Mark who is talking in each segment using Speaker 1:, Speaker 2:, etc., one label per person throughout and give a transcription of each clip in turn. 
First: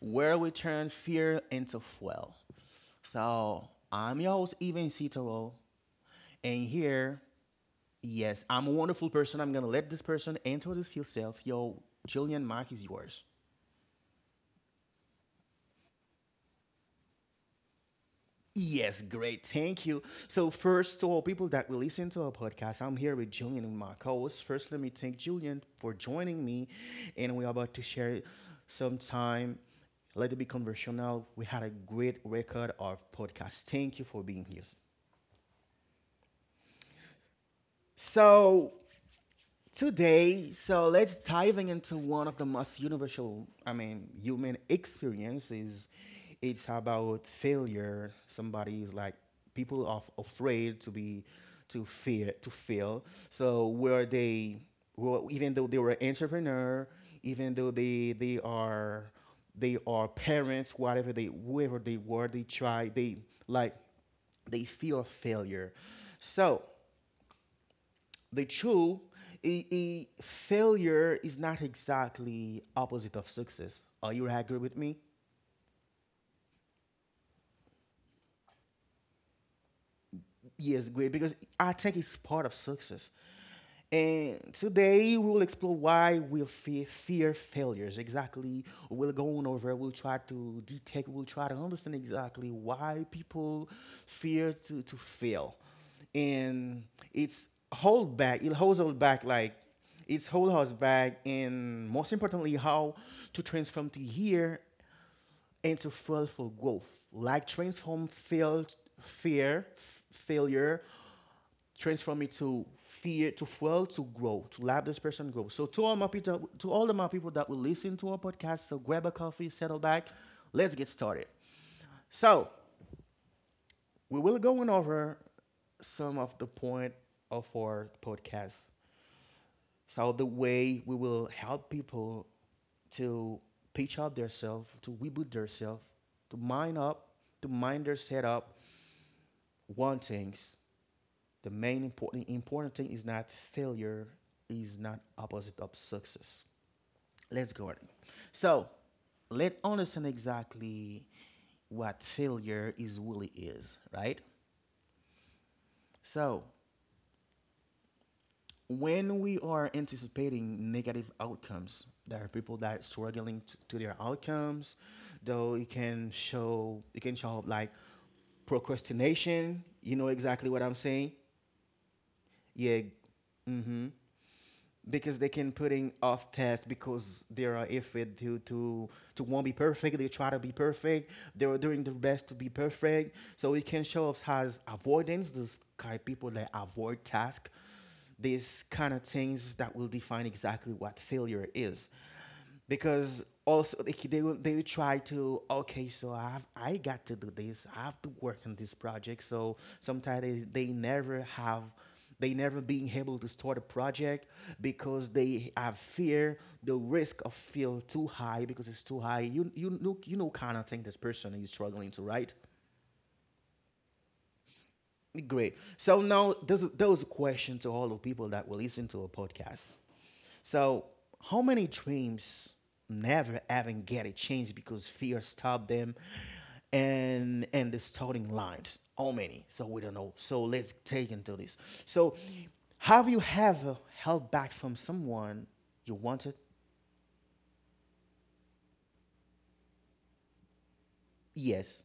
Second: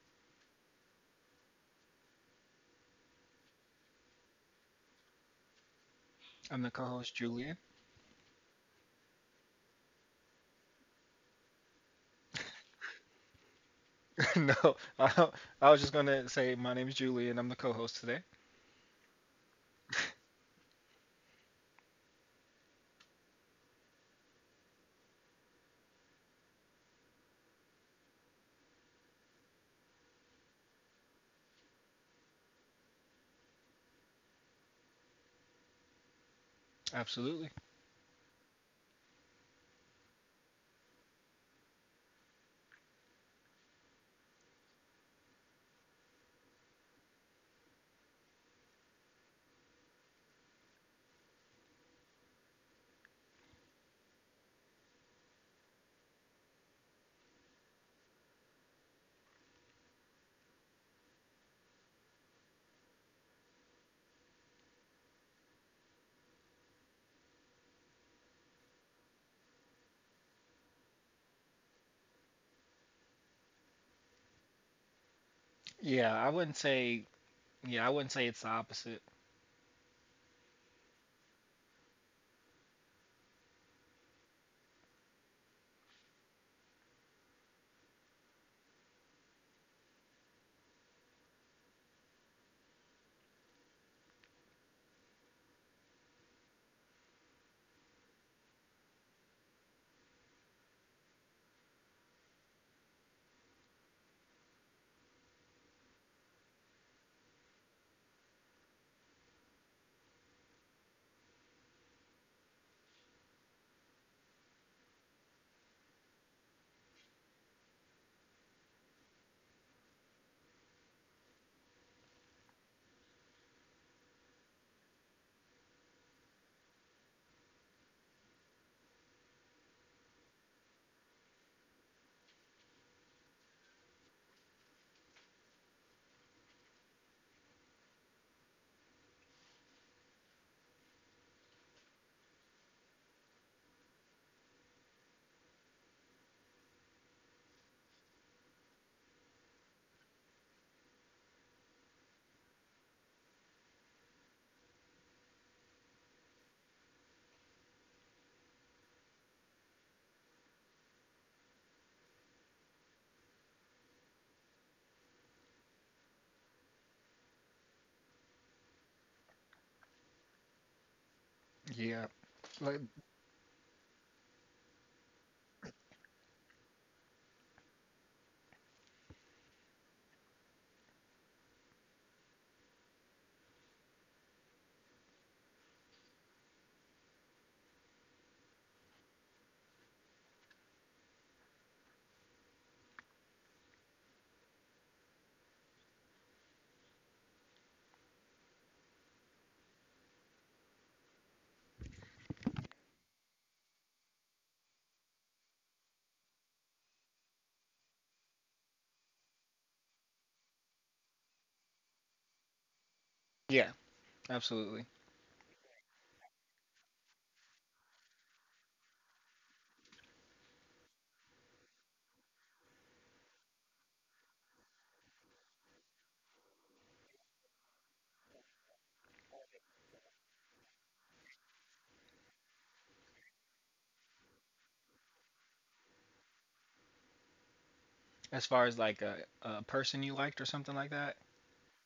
Speaker 1: where we turn fear into fuel. So, I'm your host, Even Citaro,
Speaker 2: I'm
Speaker 1: and
Speaker 2: the co-host
Speaker 1: here,
Speaker 2: Julian.
Speaker 1: yes, I'm a wonderful person. I'm gonna let this person enter this field. Self, Yo, Julian Mark is yours.
Speaker 2: No, I, I was just gonna say my name is Julian. I'm the co-host today.
Speaker 1: Yes, great. Thank you. So, first, to all people that will listen to our podcast, I'm here with Julian and my co host. First, let me thank Julian for joining me, and we're about to share some time. Let it be conversational. We had a great record of podcast. Thank you for being here.
Speaker 2: Absolutely.
Speaker 1: So today, let's diving into one of the most universal, I mean, human experiences. It's about failure. Somebody is like people are afraid to be to fear to fail. So where they well, even though they were entrepreneur, even though they are they are parents, whatever they whoever they were, they try they like they fear failure. So the true a failure is not exactly opposite of success, are you agree with me?
Speaker 2: Yeah, I wouldn't say. Yeah, I wouldn't say it's the opposite.
Speaker 1: Yes, great, because I think it's part of success. And today we will explore why we fear failures exactly. We'll go on over, we'll try to detect, we'll try to understand exactly why people fear to fail, and it's hold back. It holds us back, like it's hold us back, and most importantly, how to transform to here and to fail for growth. Like transform failed fear failure, transform it to fear to fail to grow to let this person grow. So to all my people, to all of my people that will listen to our podcast, so grab a coffee, settle back, let's get started. So we will going over some of the point of our podcast. So the way we will help people to pitch up themselves, to reboot themselves, to mind up, to mind their setup. One thing, the main important thing is not failure, is not opposite of success. Let's go on. So let's understand exactly what failure is really is, right? So when we are anticipating negative outcomes, there are people that are struggling to their outcomes. Though it can show up like procrastination. You know exactly what I'm saying?
Speaker 2: Yeah,
Speaker 1: Yeah.
Speaker 2: like
Speaker 1: Mm-hmm, because they can putting off tests because they are afraid to won't be perfect. They try to be perfect. They are doing their best to be perfect. So it can show up as avoidance. Those kind of people that avoid tasks. These kind of things that will define exactly what failure is, because also they will try to, okay, so I got to do this, I have to work on this project. So sometimes they never have, they never being able to start a project because they have fear, the risk of feel too high, because it's too high. You know, kind of thing, this person is struggling to, right?
Speaker 2: yeah, absolutely.
Speaker 1: Great. So now there's there's a question to all the people that will listen to a podcast. So, how many dreams never having get a chance because fear stopped them and the starting lines? How many? So we don't know. So let's take into this. So, have you ever held back from someone you wanted?
Speaker 2: As far as like a person you liked or something like that.
Speaker 1: Yes.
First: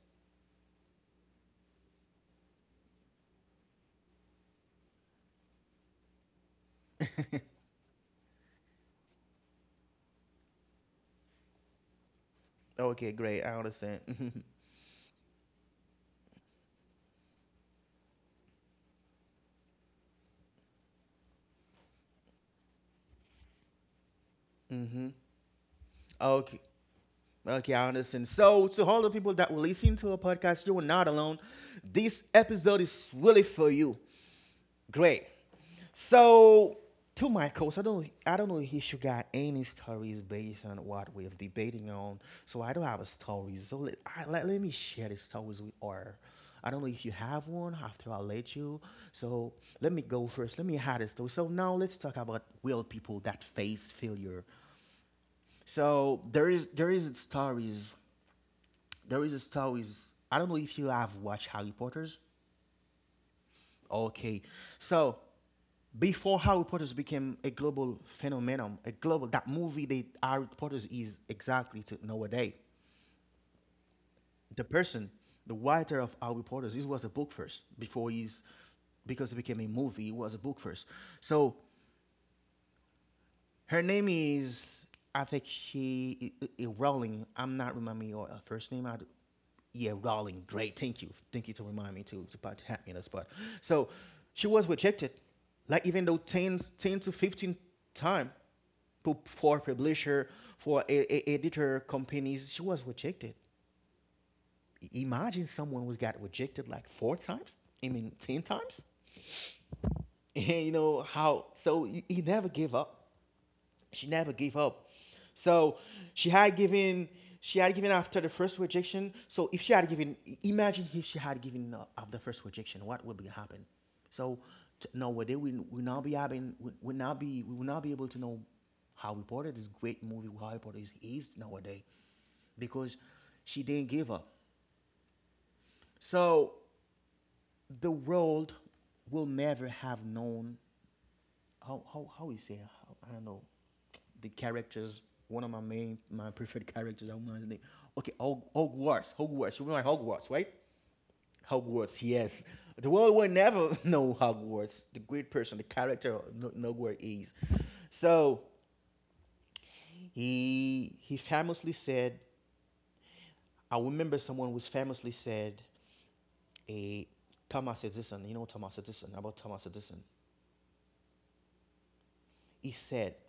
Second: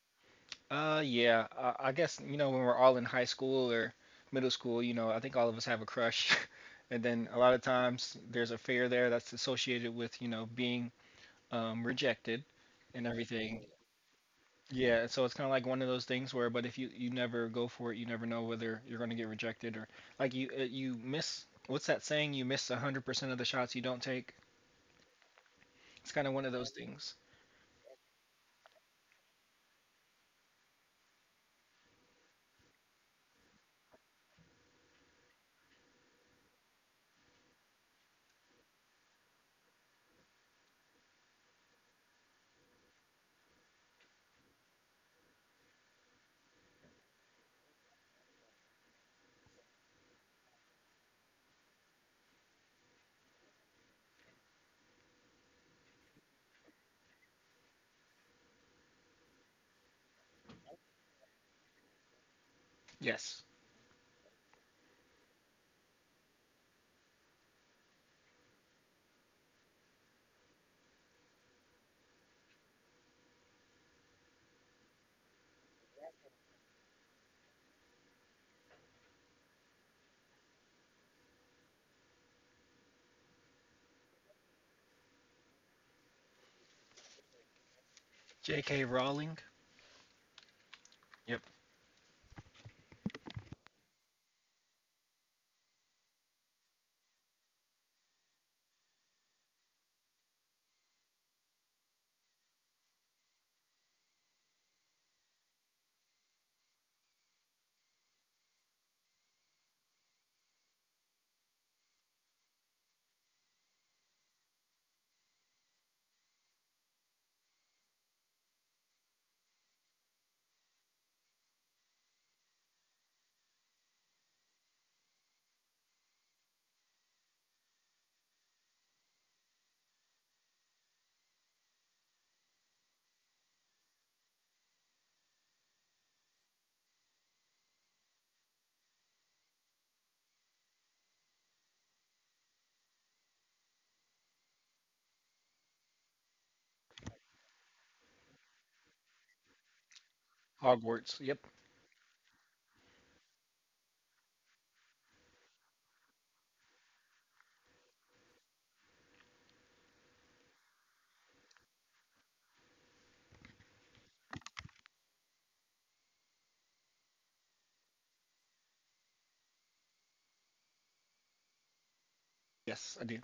Speaker 2: Yeah, I guess, you know, when we're all in high school or middle school, you know, I think all of us have a crush, and then a lot of times there's a fear there that's associated with, you know, being rejected and
Speaker 1: Okay, great. I
Speaker 2: everything.
Speaker 1: understand.
Speaker 2: Yeah, so it's kind of like one of those things where, but if you never go for it, you never know whether you're going to get rejected, or like you, you miss, what's that saying? You miss 100% of the shots you don't take.
Speaker 1: Mm-hmm.
Speaker 2: It's kind of one of
Speaker 1: Okay.
Speaker 2: those things.
Speaker 1: Okay, I understand. So, to all the people that were listening to our podcast, you are not alone. This episode is really for you. Great. So to my coach, I don't know if you got any stories based on what we're debating on. So I don't have a story. So let me share the stories with her. I don't know if you have one after I let you. So let me go first. Let me have a story. So now let's talk about real people that face failure. So there is stories, there is stories. I don't know if you have watched Harry Potter's.
Speaker 2: Yes.
Speaker 1: Okay. So before Harry Potter's became a global phenomenon, a global that movie that Harry Potter's is exactly to nowadays. The person, the writer of Harry Potter's, this was a book first before he's, because it became a movie, it was a book first. So her name is, I think she I- Rowling. I'm not remembering your first name.
Speaker 2: J.K. Rowling.
Speaker 1: Yeah, Rowling. Great, thank
Speaker 2: Yep.
Speaker 1: you to remind me too. It's about to happen in the spot. So, she was rejected, like even though 10 to 15 time, for publisher, for editor companies, she was rejected. Imagine someone who got rejected like four times. I mean, ten times. And you know how? So he never gave up she never gave up. So she had given she had given after the first rejection. So if she had given imagine if she had given up after the first rejection, what would be happen? So t- no, well, they will not be having, will not be, we will not be able to know Harry Potter, this great movie Harry Potter is nowadays, because she didn't give up. So the world will never have known how you say, how, I don't know the characters. One of my main my preferred characters. I don't know the name. Okay, Hogwarts. You know Hogwarts, right?
Speaker 2: Hogwarts. Yep.
Speaker 1: Hogwarts. Yes, the world will never know Hogwarts. The great person, the character, no, nowhere is. So he famously said. I remember someone was famously said a Thomas Edison. You know Thomas Edison, about Thomas Edison. He
Speaker 2: Yes, I
Speaker 1: said,
Speaker 2: do.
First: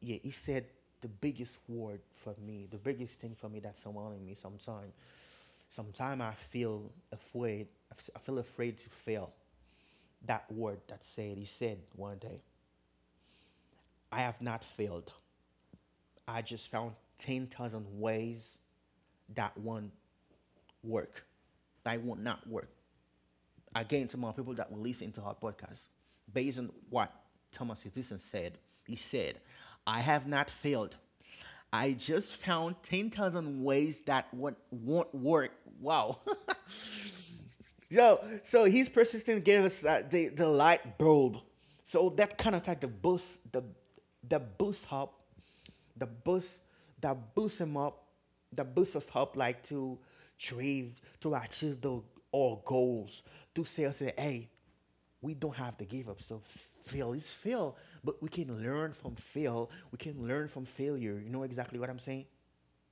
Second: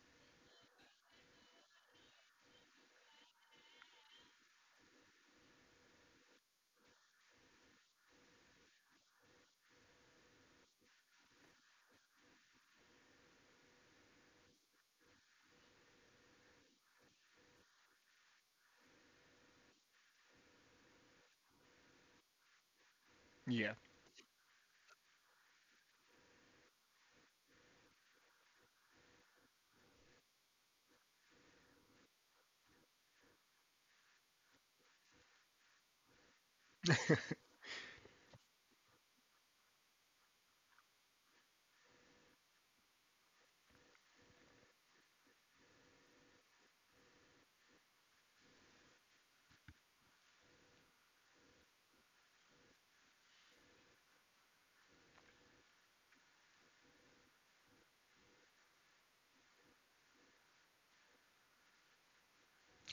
Speaker 1: yeah, he said the biggest word for me, the biggest thing for me that's surrounding me sometimes. Sometimes I feel afraid to fail. That word that said, he said one day, I have not failed. I just found 10,000 ways that won't work. That won't not work.
Speaker 2: Yeah.
Speaker 1: Again, some more people that will listen to our podcast based on what Thomas Edison said. He said, I have not failed. I just found 10,000 ways that won't work. Wow. Yo, so his persistence gave us the light bulb. So that kind of like the the boost up, the boost, that boosts him up, that boosts us up, like to dream, to achieve the our goals, to say, hey, we don't have to give up. So fail is fail, but we can learn from fail. We can learn from failure. You know exactly what I'm saying?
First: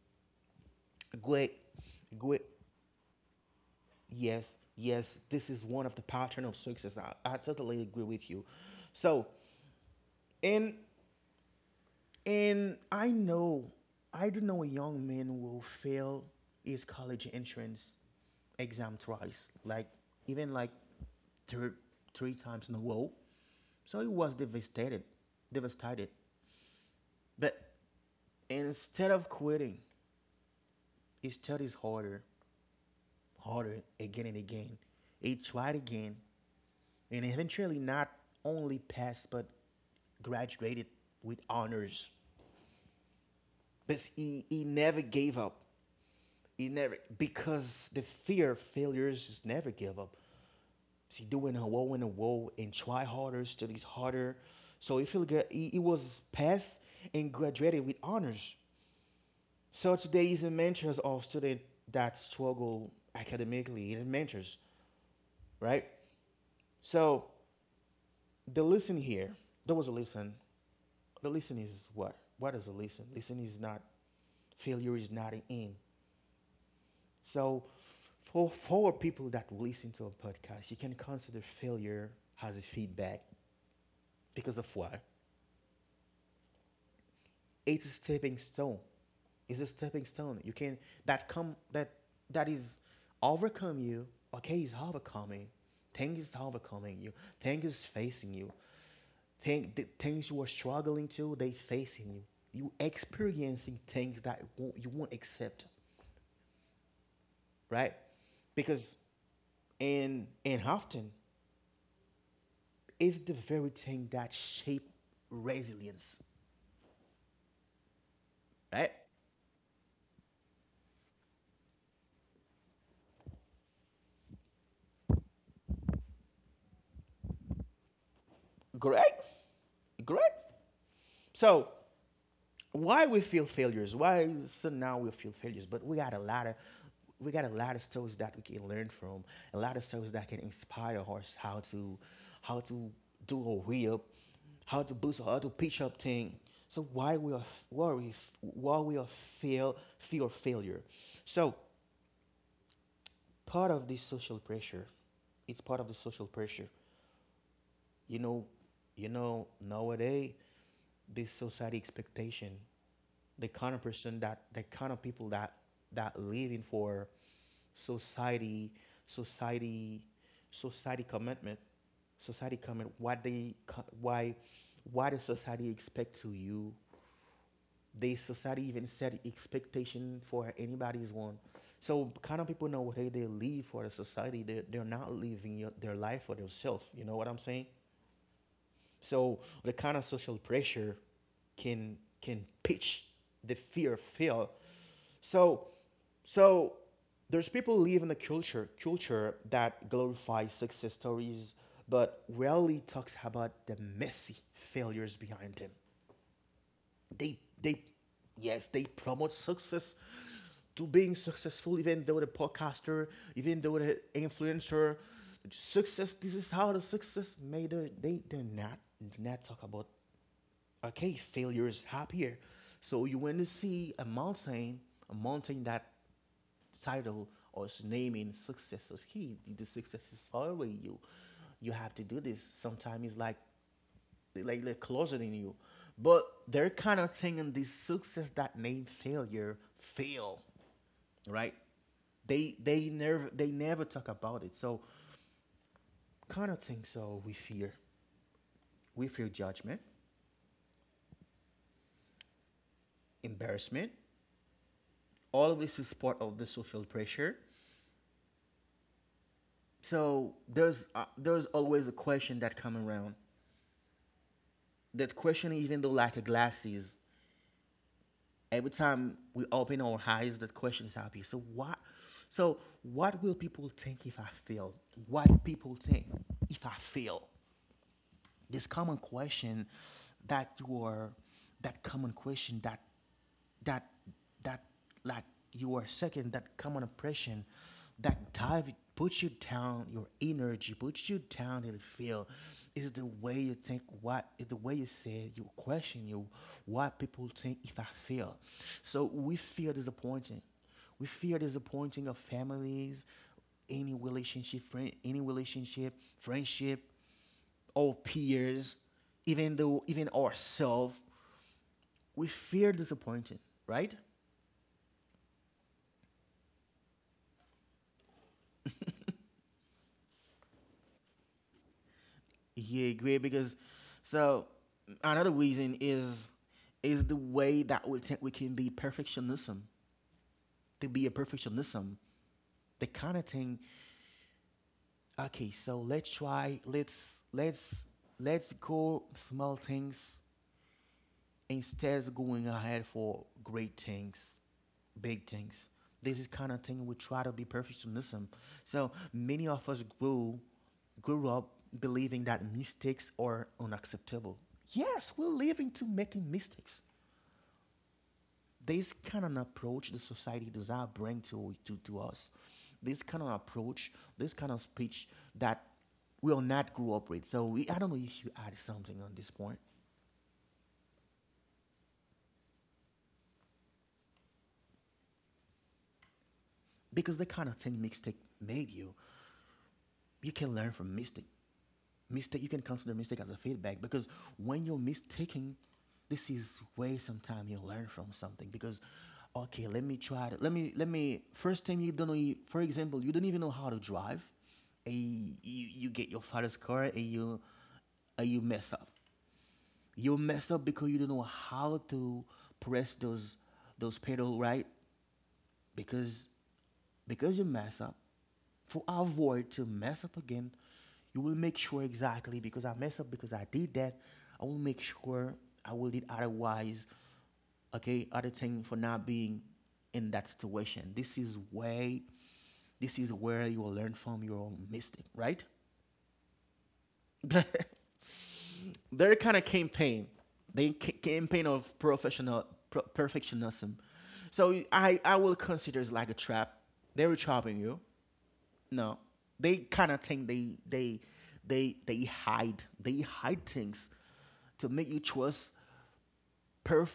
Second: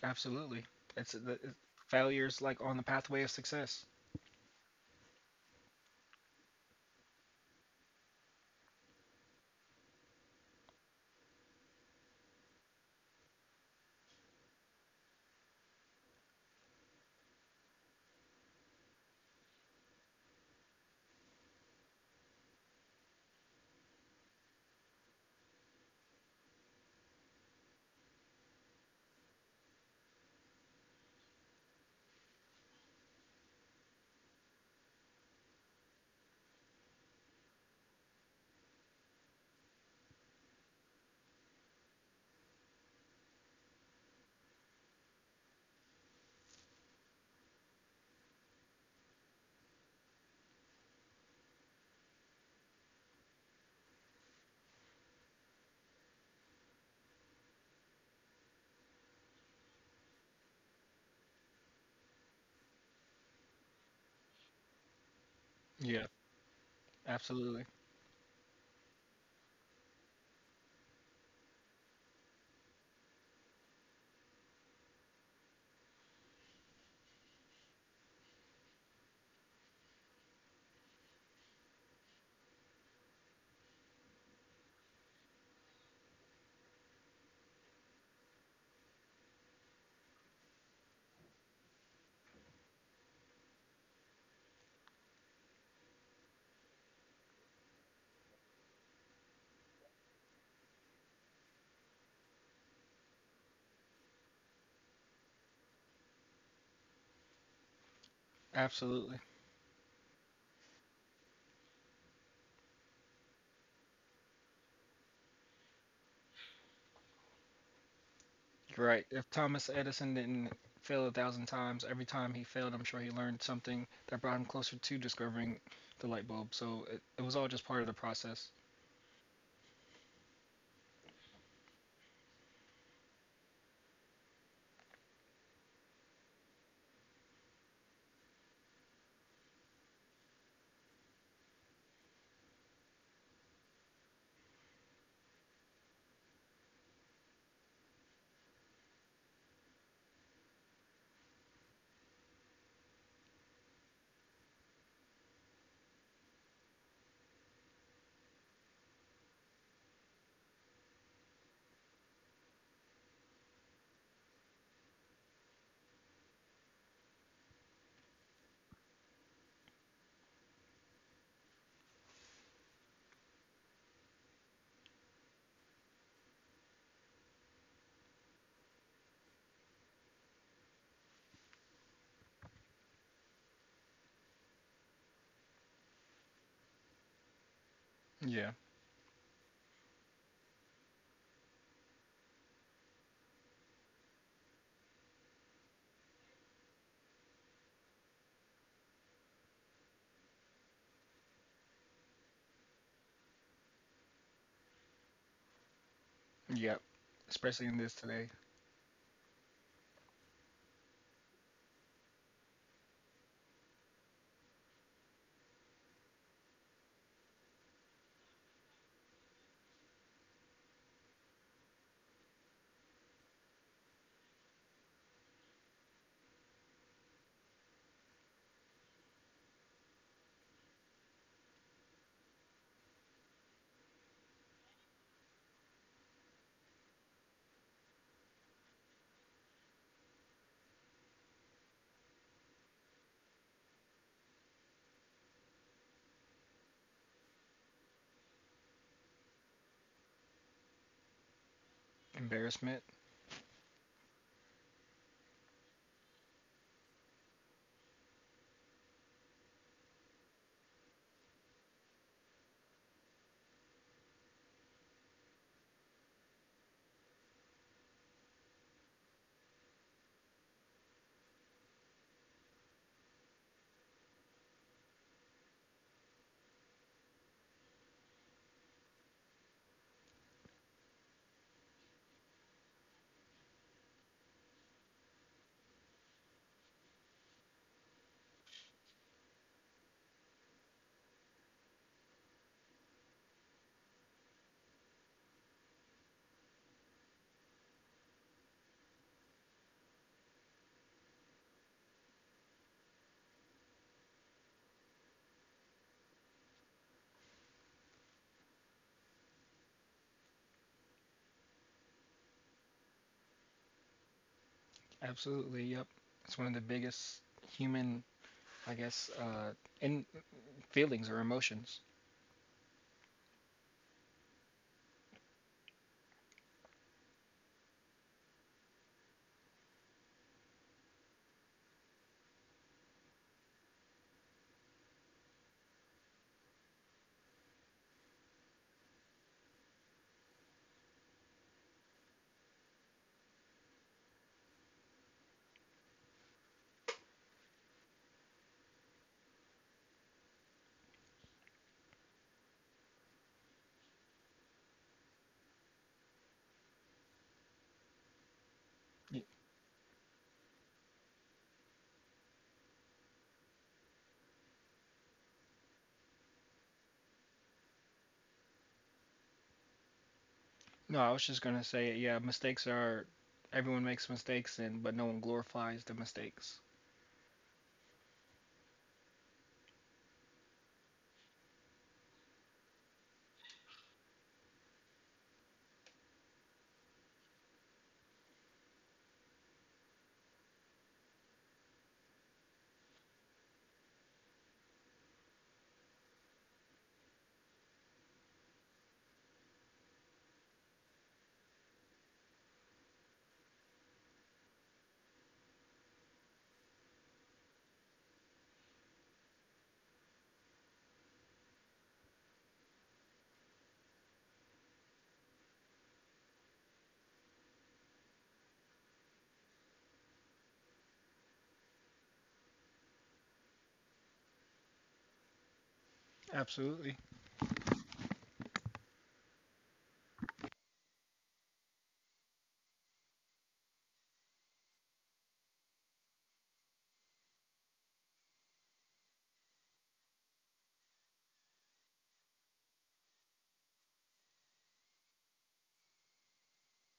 Speaker 2: Absolutely. It's uh, the
Speaker 1: Great,
Speaker 2: it, Failures
Speaker 1: Great.
Speaker 2: like on the pathway of success.
Speaker 1: Yes, yes, this is one of the pattern of success. I totally agree with you. So, and and I know, I do know a young man who will fail his college entrance exam twice, like even like three three times in a row. So he was devastated, devastated. But instead of quitting, he studies harder, harder again and again. He tried again and eventually not only passed but graduated with honors. But he never gave up. He never, because the fear of failures is never give up. See, doing a woe and try harder, studies harder. So if you look at, he was passed and graduated with honors. So today he's a mentor of students that struggle academically. He's a mentor, right?
Speaker 2: Yeah,
Speaker 1: So
Speaker 2: absolutely.
Speaker 1: the lesson here, there was a lesson. The lesson is what? What is a listen? Lesson is not, failure is not an end. So for people that listen to a podcast, you can consider failure as a feedback, because of what? It's a stepping stone. It's a stepping stone. You can that come that that is overcome you. Okay, is overcoming. Things is overcoming you. Things is facing you. Thing, the things you are struggling to, they facing you. You experiencing things that won't, you won't accept, right? Because
Speaker 2: Absolutely.
Speaker 1: in often it's the very thing that shape resilience, right?
Speaker 2: Right. If Thomas Edison didn't fail a thousand times, every time he failed, I'm sure he learned something that brought him closer to discovering the light bulb. It was all just part of the process.
Speaker 1: Correct, correct. So why we feel failures, why? So now we feel failures, but we got a lot of, we got a lot of stories that we can learn from, a lot of stories that can inspire us, how to do a way up, how to boost, how to pitch up thing. So why we why we are feel fear failure. So part of this social pressure, it's part of the social pressure. You know you know, nowadays, this society expectation, the kind of person that, the kind of people that that living for society, society, society commitment, society commitment. What they? Why? Why does society expect to you? They society even set expectation for anybody's one. So kind of people know, hey, they live for the society, they're not living their life for themselves. You know what I'm saying?
Speaker 2: Yeah.
Speaker 1: So the kind of social pressure can pitch the fear of fail. So, so there's people who live in the culture that glorifies success stories, but rarely talks about the messy failures behind them.
Speaker 2: Yep.
Speaker 1: They
Speaker 2: Especially in
Speaker 1: they
Speaker 2: this today.
Speaker 1: yes, they promote success, to being successful, even though the podcaster, even though the influencer, success. This is how the success made. It. They do not talk about, okay, failures happen here. So you want to see a mountain that title or is naming success is key. The success is following you. You have to do this. Sometimes it's like they're closeting you. But they're kind of taking this success that name failure fail, right? They never talk about it. So kind of think so. We fear judgment,
Speaker 2: Embarrassment.
Speaker 1: embarrassment, all of this is part of the social pressure. So there's always a question that come around, that question even though like a glasses. Every time we open our eyes that questions appear. So what, so what will people think if I fail? What people think if I fail? This common question that you are, that common question that that that like you are second, that common oppression that dive puts you down, your energy puts you down in the field, is the way you think, what is the way you say you question you, what people think if I feel. So we fear disappointing, we fear disappointing our families, any relationship friend, any relationship, friendship, our peers, even though even ourselves, we fear disappointing, right?
Speaker 2: Absolutely. Yep. It's one of the biggest human, I guess, in feelings or emotions.
Speaker 1: Yeah, great. Because, so another reason is the way that we think we can be perfectionism, to be a perfectionism, the kind of thing. Okay, so let's try. Let's go small things instead of going ahead for great things, big things. This is kind of thing we try to be perfectionism. So many of us grew up believing that mistakes are unacceptable. Yes, we're living to making mistakes. This
Speaker 2: Y-
Speaker 1: kind of approach the society does not bring to us. This kind of approach, this kind of speech that we will not grow up with. So we, I don't know if you add something on this point,
Speaker 2: No, I was just gonna say, yeah, mistakes are, everyone makes mistakes, and but no one glorifies the mistakes.
Speaker 1: because the kind of thing mistake made you. You can learn from mistake. Mistake, you can consider mistake as a feedback, because when you're mistaking, this is way sometime you learn from something. Because okay, let me try to, let me first time you don't know, for example, you don't even know how to drive. And you get your father's car and you, and you mess up. You mess up because you don't know how to press those pedal right, because because you mess up, to avoid to mess up again, you will make sure exactly. Because I mess up, because I did that, I will make sure, I will did otherwise, okay, other thing, for not being in that situation. This is way, this is where you will learn from your own mistake, right?
Speaker 2: Absolutely.
Speaker 1: Their kind of campaign, they campaign of professional perfectionism. So I will consider it's like a trap. They were trapping you. No, they kind of think they hide they hide things to make you trust perf,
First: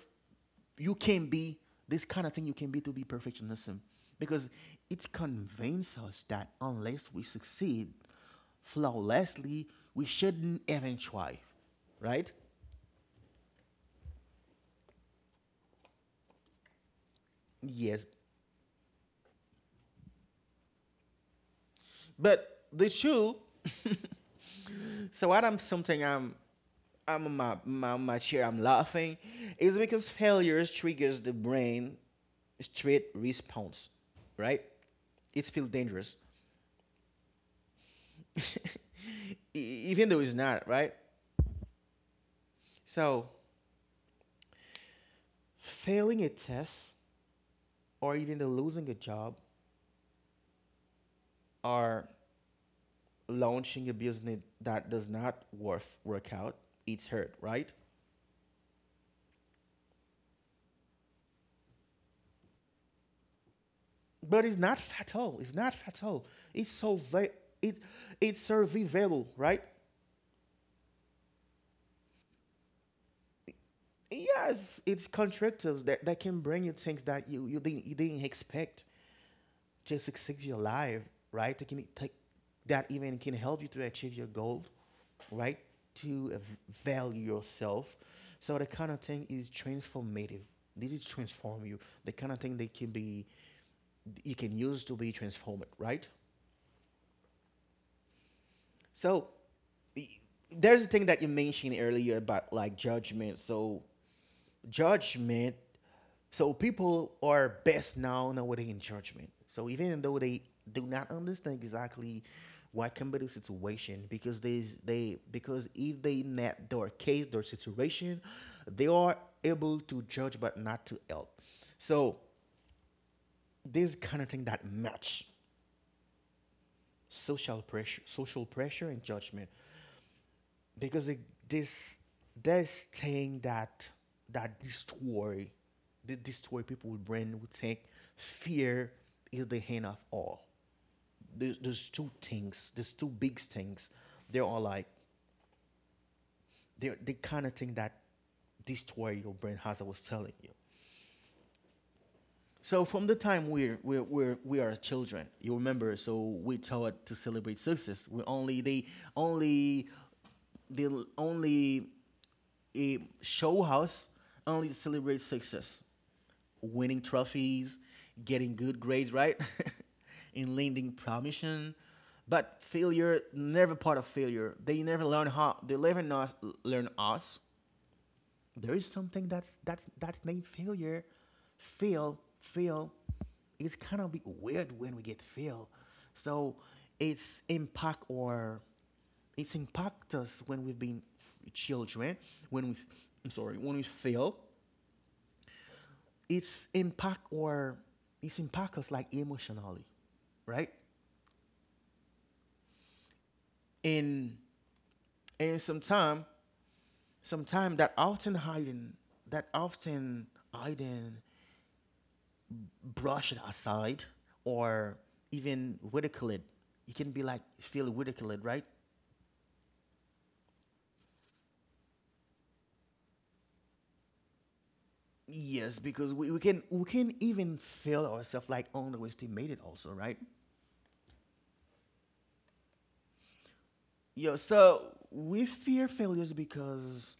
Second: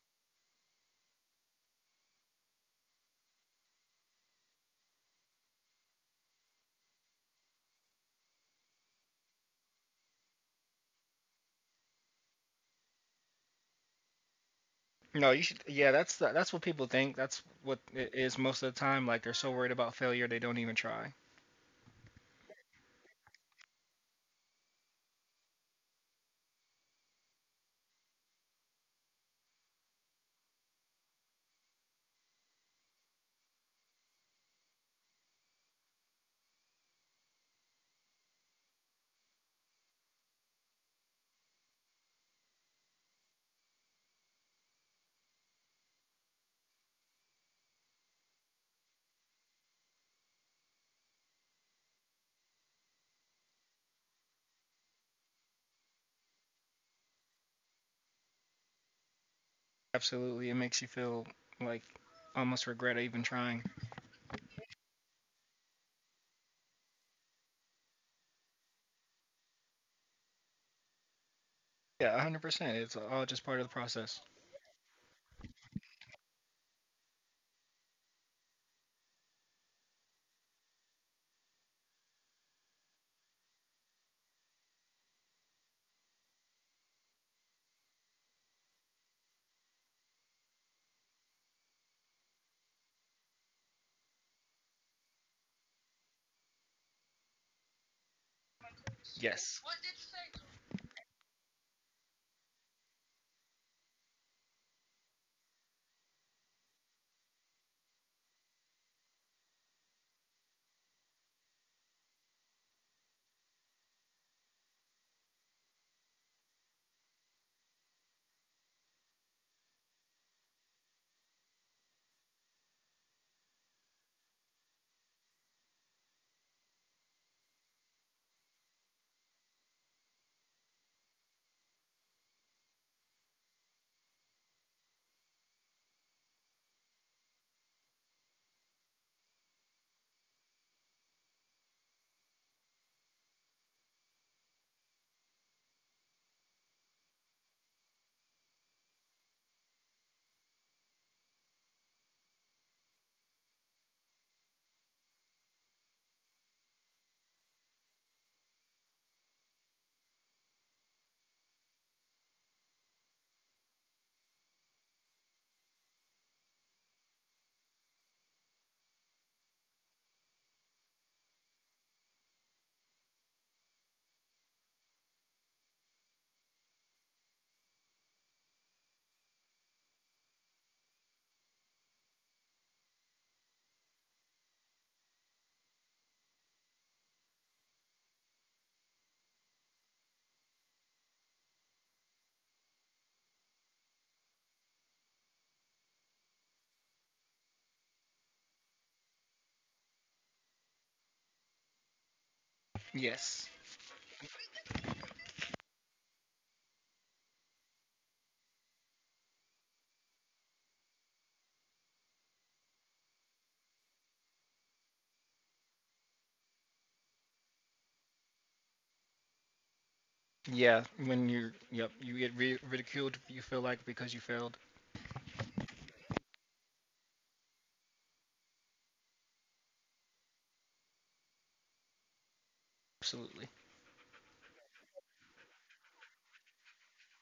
Speaker 1: you can be, this kind of thing you can be, to be perfectionism, because it convinces us that unless we succeed flawlessly, we shouldn't even try, right?
Speaker 2: No, you should. Yeah, that's that's what people think. That's what
Speaker 1: Yes,
Speaker 2: it is most of the time. Like they're so worried about failure, they don't even try.
Speaker 1: but the shoe. So what I'm something I'm on my chair. I'm laughing, is because failures triggers the brain straight response, right? It's feel dangerous, E- even though it's not, right. So failing a test, or even the losing a job, or launching a business that does not worth work out, it's hurt, right?
Speaker 2: Absolutely, it makes you feel like almost regret even trying.
Speaker 1: But it's not fatal. It's not fatal. It's so very, it, it's survivable, right?
Speaker 2: Yeah, 100%. It's all just part of the process.
Speaker 1: Yes, it's contractives that can bring you things that you, you didn't expect, to succeed your life, right? That can take, that even can help you to achieve your goal, right? To value yourself. So the kind of thing is transformative. This is transform you. The kind of thing that can be, you can use to be transformed, right? So
Speaker 2: Yes.
Speaker 1: y- there's a thing that you mentioned earlier about like judgment. So judgment. So people are best known nowadays in judgment. So even though they do not understand exactly what can be the situation, because there's they, because if they met their case, their situation, they are able to judge but not to help. So this kind of thing that match social pressure and judgment. Because it, this, they're, that, that this story, this story people will bring would think, fear is the end of all. There's two things, there's two big things. They are like, they kind of thing that this story your brain has. I was telling you, so from the time we're we are children, you remember. So we taught to celebrate success. We only, only they only show us only to celebrate success, winning trophies, getting good grades, right, and lending promotion. But failure never part of failure. They never learn how, they never not learn us, there is something that's that's named failure, fail. It's kind of be weird when we get fail. So it's impact or it's impact us when we've been f- children, when we, I'm sorry, when we fail, it's impact or it's impact us like emotionally, right?
Speaker 2: Yes.
Speaker 1: and and sometime, that often hiding, that often hiding, brush it aside, or even ridicule it. You can be like feel ridiculed, right?
Speaker 2: Yeah, when you get ridiculed. You feel like because you failed.
Speaker 1: Yes, because we can, we can even feel ourselves like underestimated also, right?
Speaker 2: Absolutely.
Speaker 1: Yo, so we fear failures because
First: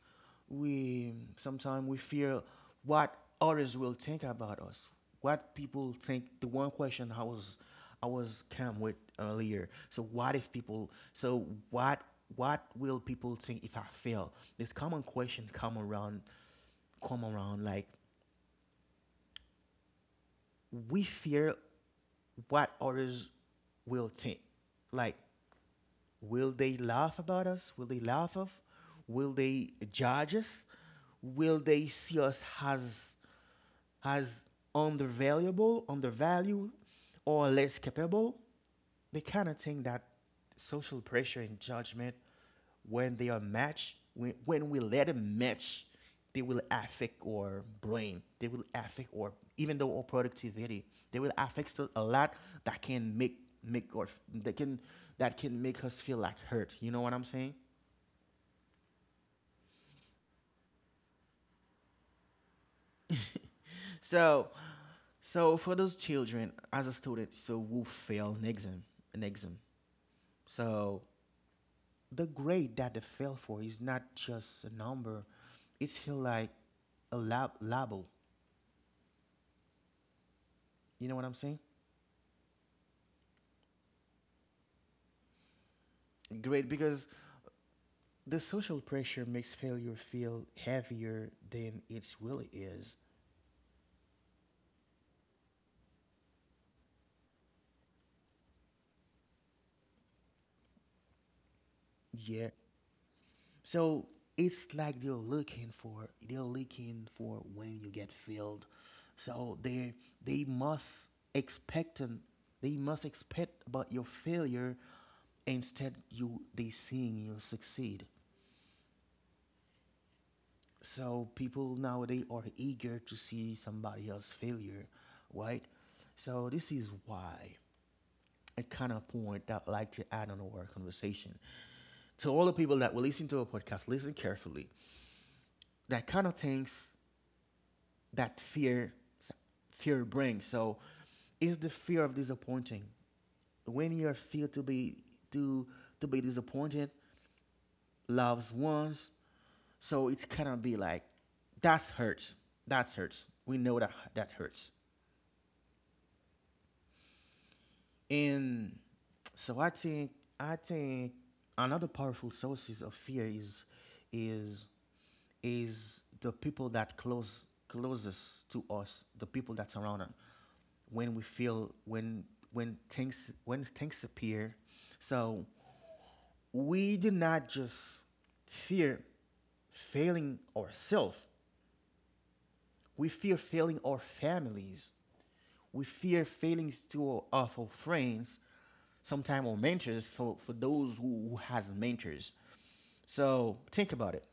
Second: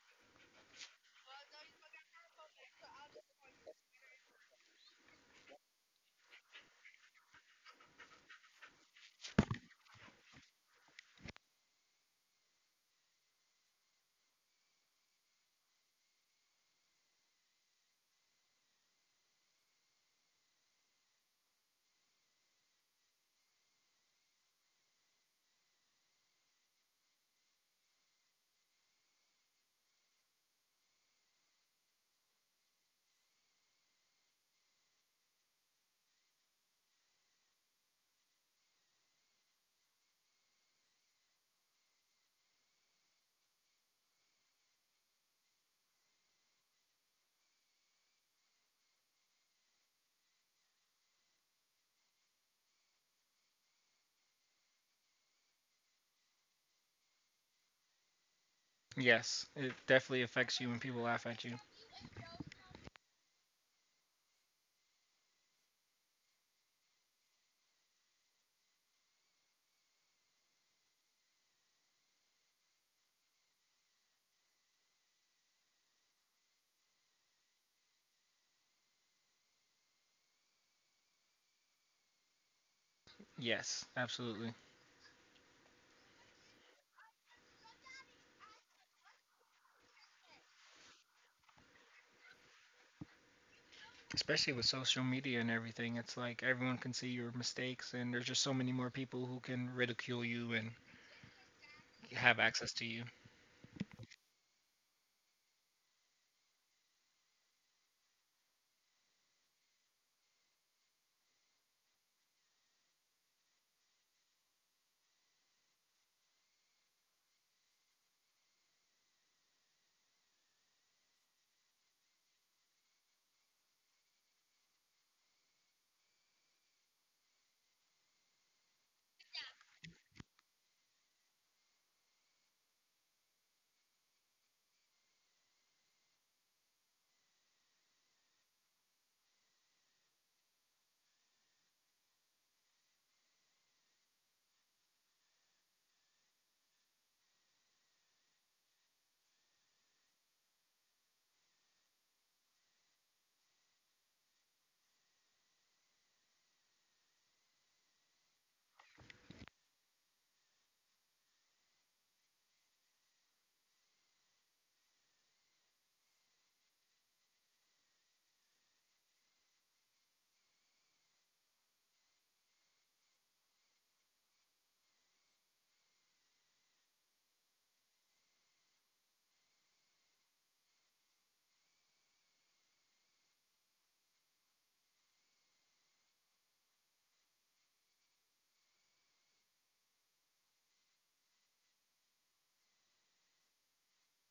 Speaker 1: we sometimes we fear what others will think about us, what people think. The one question I was came with earlier. So what if people? So what will people think if I fail? This common question come around, come around. Like we fear what others will think. Like, will they laugh about us? Will they laugh of? Will they judge us? Will they see us as undervaluable, undervalued, or less capable? They cannot think that social pressure and judgment when they are matched, when we let them match, they will affect our brain. They will affect our even though our productivity. They will affect a lot that can make, make or that can, that can make us feel like hurt. You know what I'm saying?
Speaker 2: Yes, it definitely affects you when people laugh at you.
Speaker 1: So, so for those children as a student, so who fail an exam, an exam. So the grade that they fail for is not just a number. It's feel like a label. You know what I'm saying?
Speaker 2: Yes, absolutely.
Speaker 1: Grade because the social pressure makes failure feel heavier than it really is.
Speaker 2: Especially with social media and everything, it's like everyone can see your mistakes, and there's just so many more people who can ridicule you and have
Speaker 1: Yeah.
Speaker 2: access to you.
Speaker 1: So it's like they're looking for when you get failed. So they must expect an, they must expect about your failure instead you they seeing you succeed. So people nowadays are eager to see somebody else failure, right? So this is why, a kind of point that I'd like to add on our conversation. To all the people that will listen to our podcast, listen carefully. That kind of things that fear brings. So is the fear of disappointing. When you feel to be, to to be disappointed, loves ones, so it's kind of be like, that's hurts. That's hurts. We know that that hurts. And so I think another powerful sources of fear is, is is the people that close, closest to us, the people that surround us. When we feel when, when things appear, so we do not just fear failing ourselves. We fear failing our families. We fear failing to our friends, sometimes our mentors, for those who has mentors. So think about it.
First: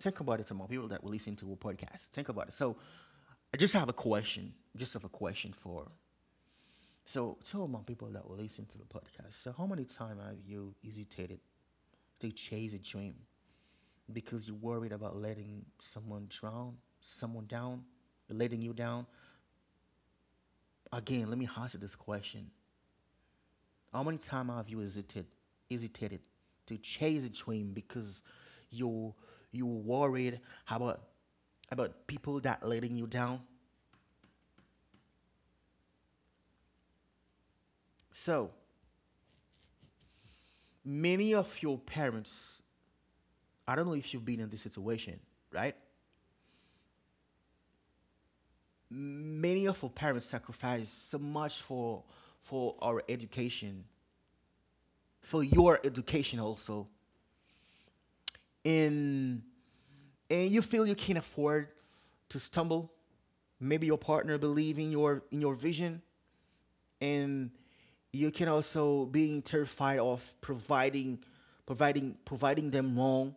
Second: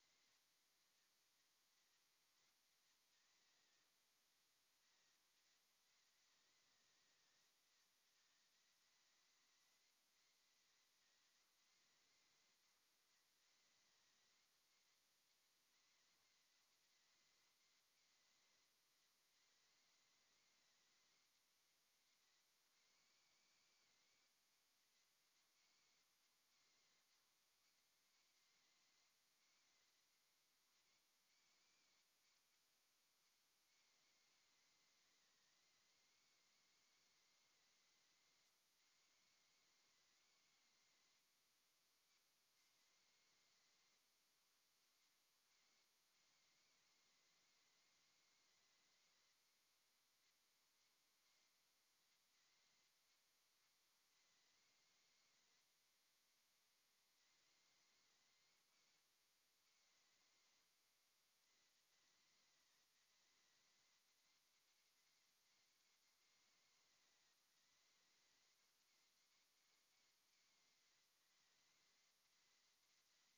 Speaker 1: Think about it, some more people that will listen to our podcast. Think about it. So I just have a question. Just have a question for, so tell my people that will listen to the podcast. So how many times have you hesitated to chase a dream because you're worried about letting someone drown, someone down, letting you down? Again, let me hazard this question. How many times have you hesitated to chase a dream because you you worried about about people that letting you down? So many of your parents, I don't know if you've been in this situation, right? Many of our parents sacrifice so much for our education, for your education also. And and you feel you can't afford to stumble, maybe your partner believes in your vision, and you can also being terrified of providing, providing them wrong.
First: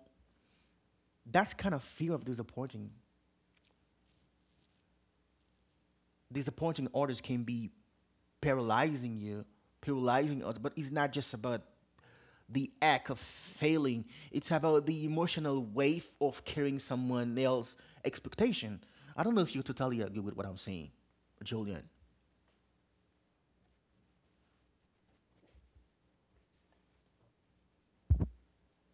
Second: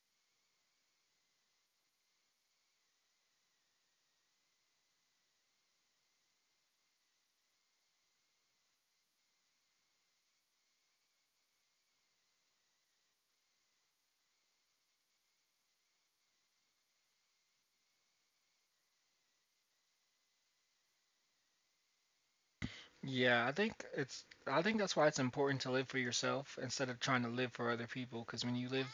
Speaker 1: That's kind of fear of disappointing, disappointing others can be paralyzing you, paralyzing us. But it's not just about the act of failing; it's about the emotional weight of carrying someone else's expectation. I don't know if you totally agree with what I'm saying, Julian.
Speaker 2: Yeah, I think that's why it's important to live for yourself instead of trying to live for other people. Because when you live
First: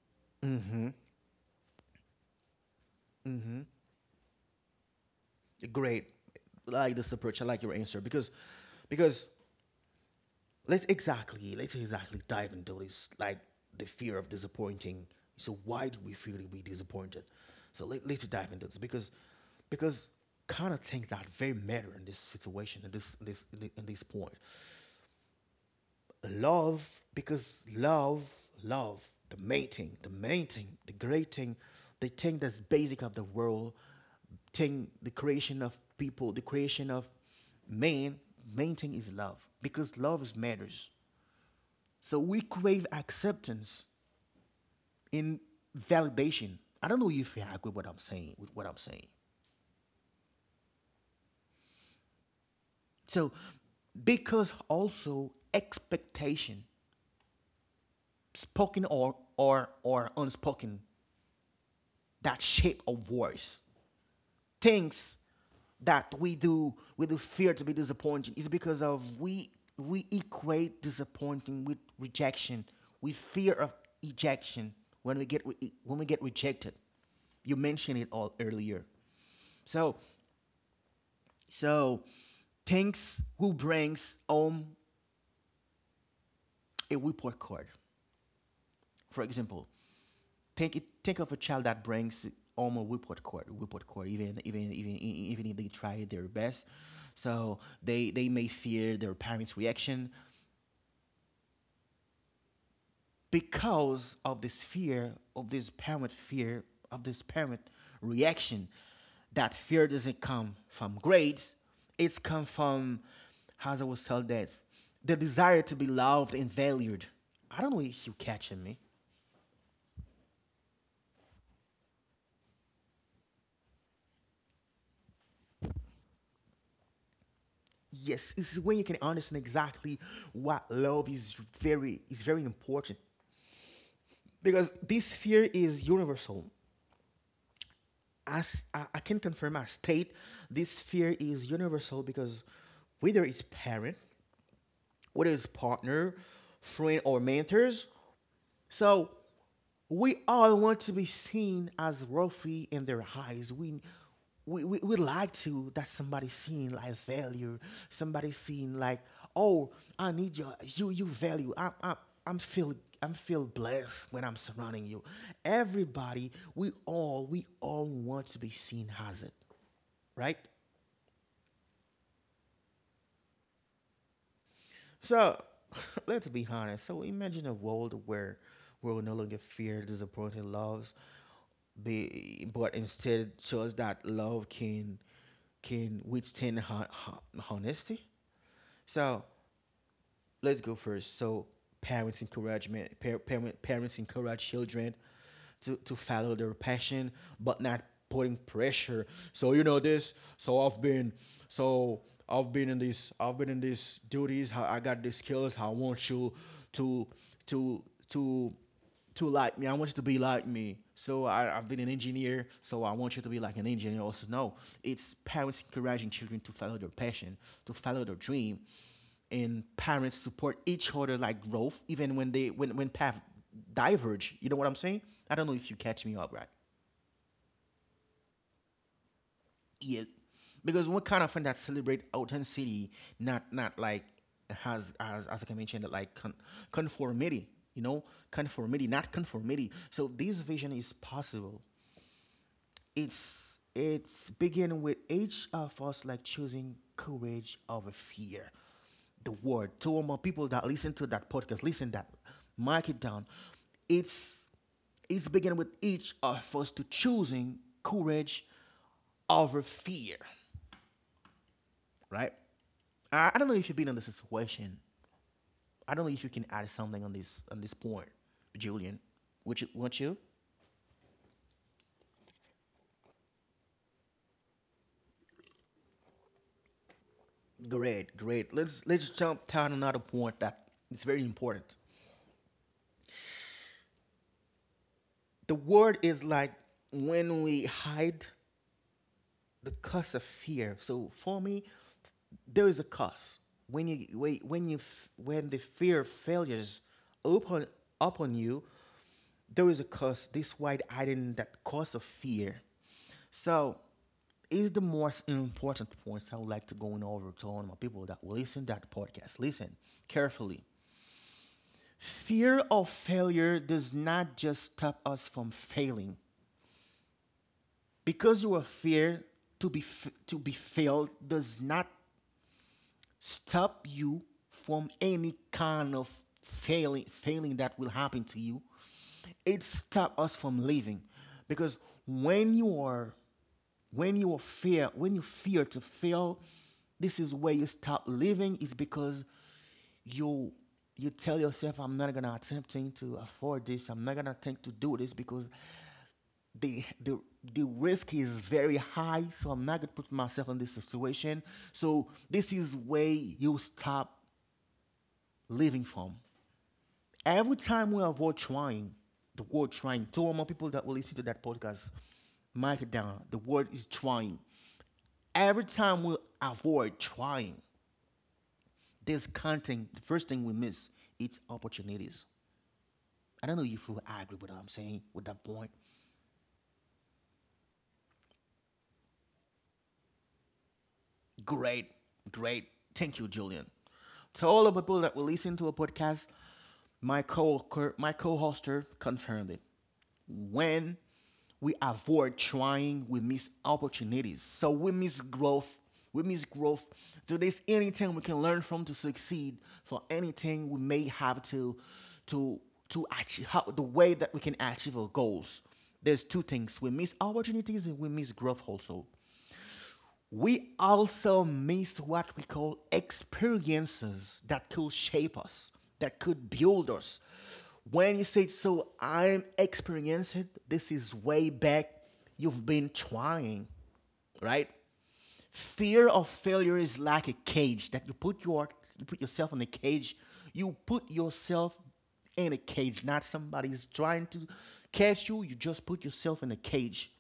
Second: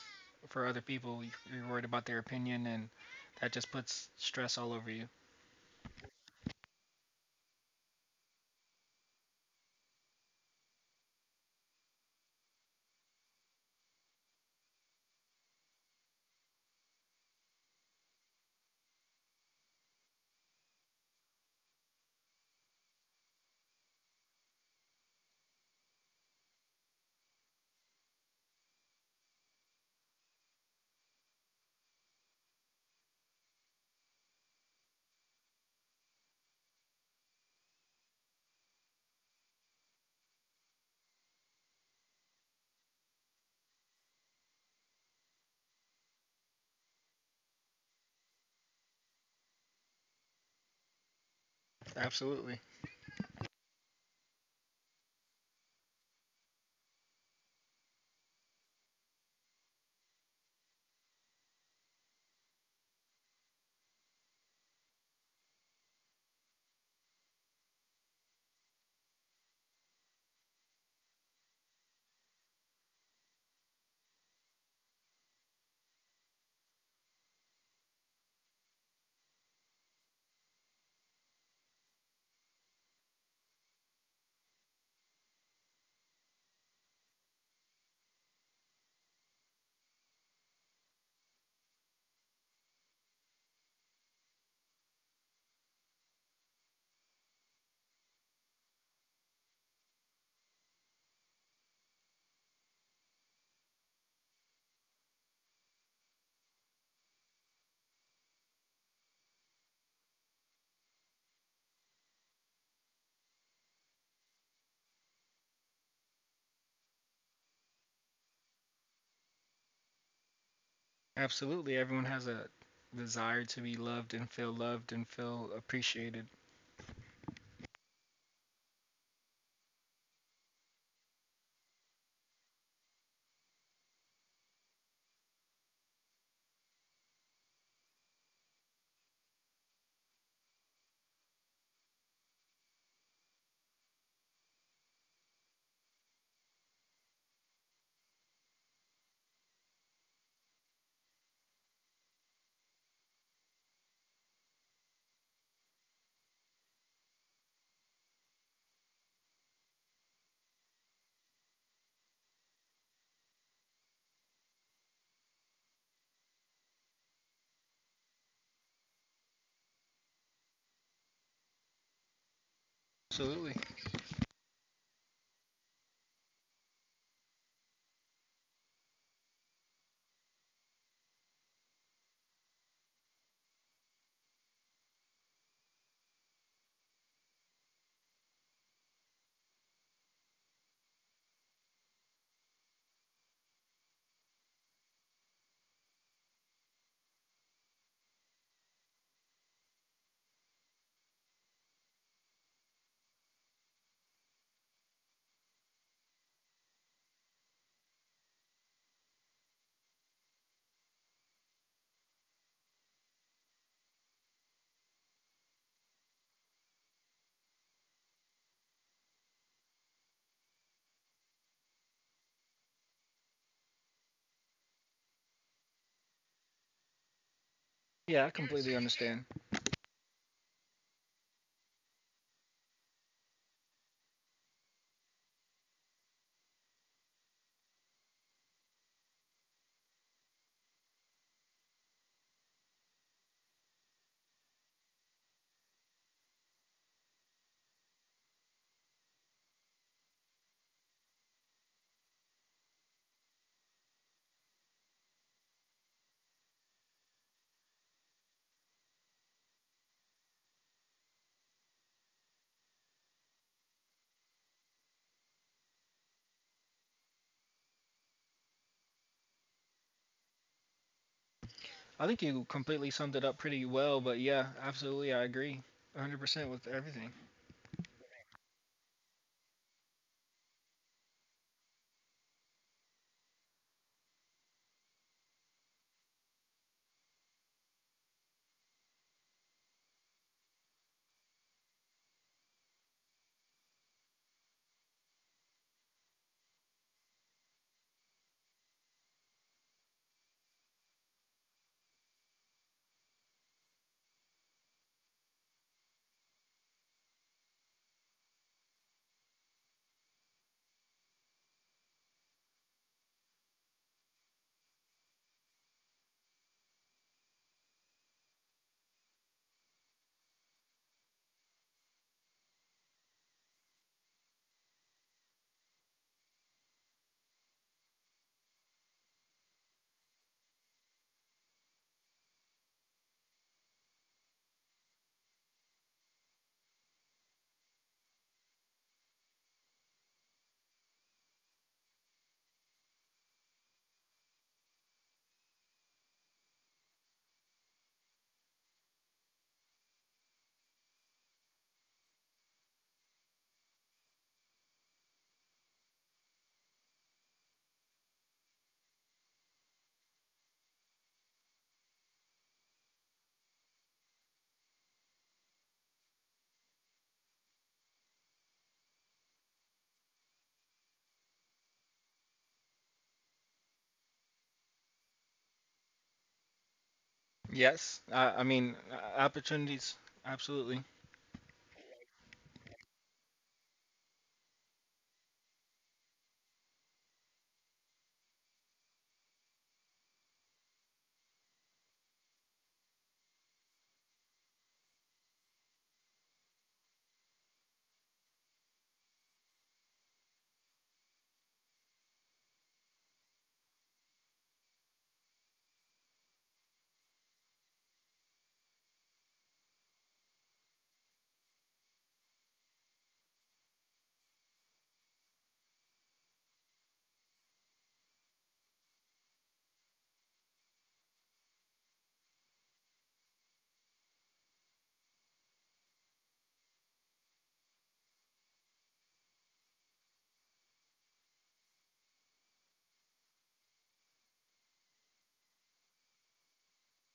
Speaker 2: for other
Speaker 1: Mm-hmm.
Speaker 2: people, you're worried about their opinion, and that
Speaker 1: Mm-hmm.
Speaker 2: just puts stress all over you.
Speaker 1: Great. Like this approach. I like your answer because let's exactly dive into this, like the fear of disappointing. So why do we feel we disappointed? So let's dive into this, because kind of things that very matter in this situation, in this point. Love, because love, love, the main thing, the great thing, the thing that's basic of the world, thing, the creation of people, the creation of man, main thing is love, because love is matters. So we crave acceptance in validation. I don't know if you agree with what I'm saying,
Speaker 2: Absolutely,
Speaker 1: So because also expectation, spoken or or unspoken, that shape of voice. Things that we do fear to be disappointing is because of we equate disappointing with rejection. We fear of ejection. When we get rejected, you mentioned it all earlier. So so things who brings home a report card, for example. Think of a child that brings home a report card, Even if they try their best, so they may fear their parents' reaction, because of this fear of this parent reaction. That fear doesn't come from grades; it's come from, as I was told, that's the desire to be loved and valued. I don't know if you catching me.
Speaker 2: absolutely. Everyone has a desire to be loved and feel appreciated.
Speaker 1: Yes, this is when you can understand exactly what love is, very important, because this fear is universal. As I can confirm, I state this fear is universal, because whether it's parent, whether it's partner, friend, or mentors, so we all want to be seen as worthy in their eyes. We like to that somebody seen like value, somebody seen like, oh, I need your you you value. I'm feel I'm feel blessed when I'm surrounding you. Everybody, we all want to be seen as it, right?
Speaker 2: Absolutely.
Speaker 1: So let's be honest. So imagine a world where we're no longer fear, disappointed, loves, be, but instead shows that love can withstand honesty. So let's go first. So parents encouragement, parents encourage children to follow their passion, but not putting pressure. So you know this. So I've been in these duties, I got these skills, I want you to to to to like me. I want you to be like me. So I've been an engineer, so I want you to be like an engineer also. No, it's parents encouraging children to follow their passion, to follow their dream, and parents support each other like growth, even when they when paths diverge. You know what I'm saying? I don't know if you catch me up right.
Speaker 2: Yeah, I completely understand.
Speaker 1: Yeah, because what kind of friend that celebrate authenticity, not like, has as like I mentioned, like conformity. You know, conformity, not conformity. So this vision is possible. It's begin with each of us like choosing courage over fear. The word to all my people that listen to that podcast, listen that, mark it down. It's it's begin with each of us to choosing courage over fear, right? I don't know if you've been in this situation. I don't know if you can add something on this, point, Julian. Would you? Would you?
Speaker 2: I think you completely summed it up pretty well, but yeah, absolutely, I agree, 100% with everything.
Speaker 1: Great, great. Let's jump down another point that it's very important. The word is like, when we hide the cause of fear. So for me, there is a cause. When you when the fear of failures open up on you, there is a cause. This wide hiding that cause of fear. So is the most important points I would like to go on over to all my people that will listen to that podcast. Listen carefully. Fear of failure does not just stop us from failing, because your fear to be failed does not stop you from any kind of failing, that will happen to you. It stops us from living, because when you are, when you are fear when you fear to fail, this is where you stop living. Is because you you tell yourself, I'm not gonna attempting to afford this, I'm not gonna attempt to do this because the the the risk is very high, so I'm not going to put myself in this situation. So this is where you stop living from. Every time we avoid trying, the word trying, two or more people that will listen to that podcast, mark it down, the word is trying. Every time we avoid trying this content, the first thing we miss, it's opportunities. I don't know if you agree with what I'm saying, with that point.
Speaker 2: Yes, I mean, opportunities, absolutely.
Speaker 1: Great, great. Thank you, Julian. To all the people that will listen to a podcast, my co my co-hoster confirmed it. When we avoid trying, we miss opportunities. So we miss growth. We miss growth. So there's anything we can learn from to succeed. For anything we may have to to achieve how, the way that we can achieve our goals. There's two things: we miss opportunities and we miss growth. Also we also miss what we call experiences that could shape us, that could build us. When you say, so I'm experienced, this is way back, you've been trying, right? Fear of failure is like a cage that you put your, you put yourself in a cage. You put yourself in a cage, not somebody's trying to catch you. You just put yourself in a cage.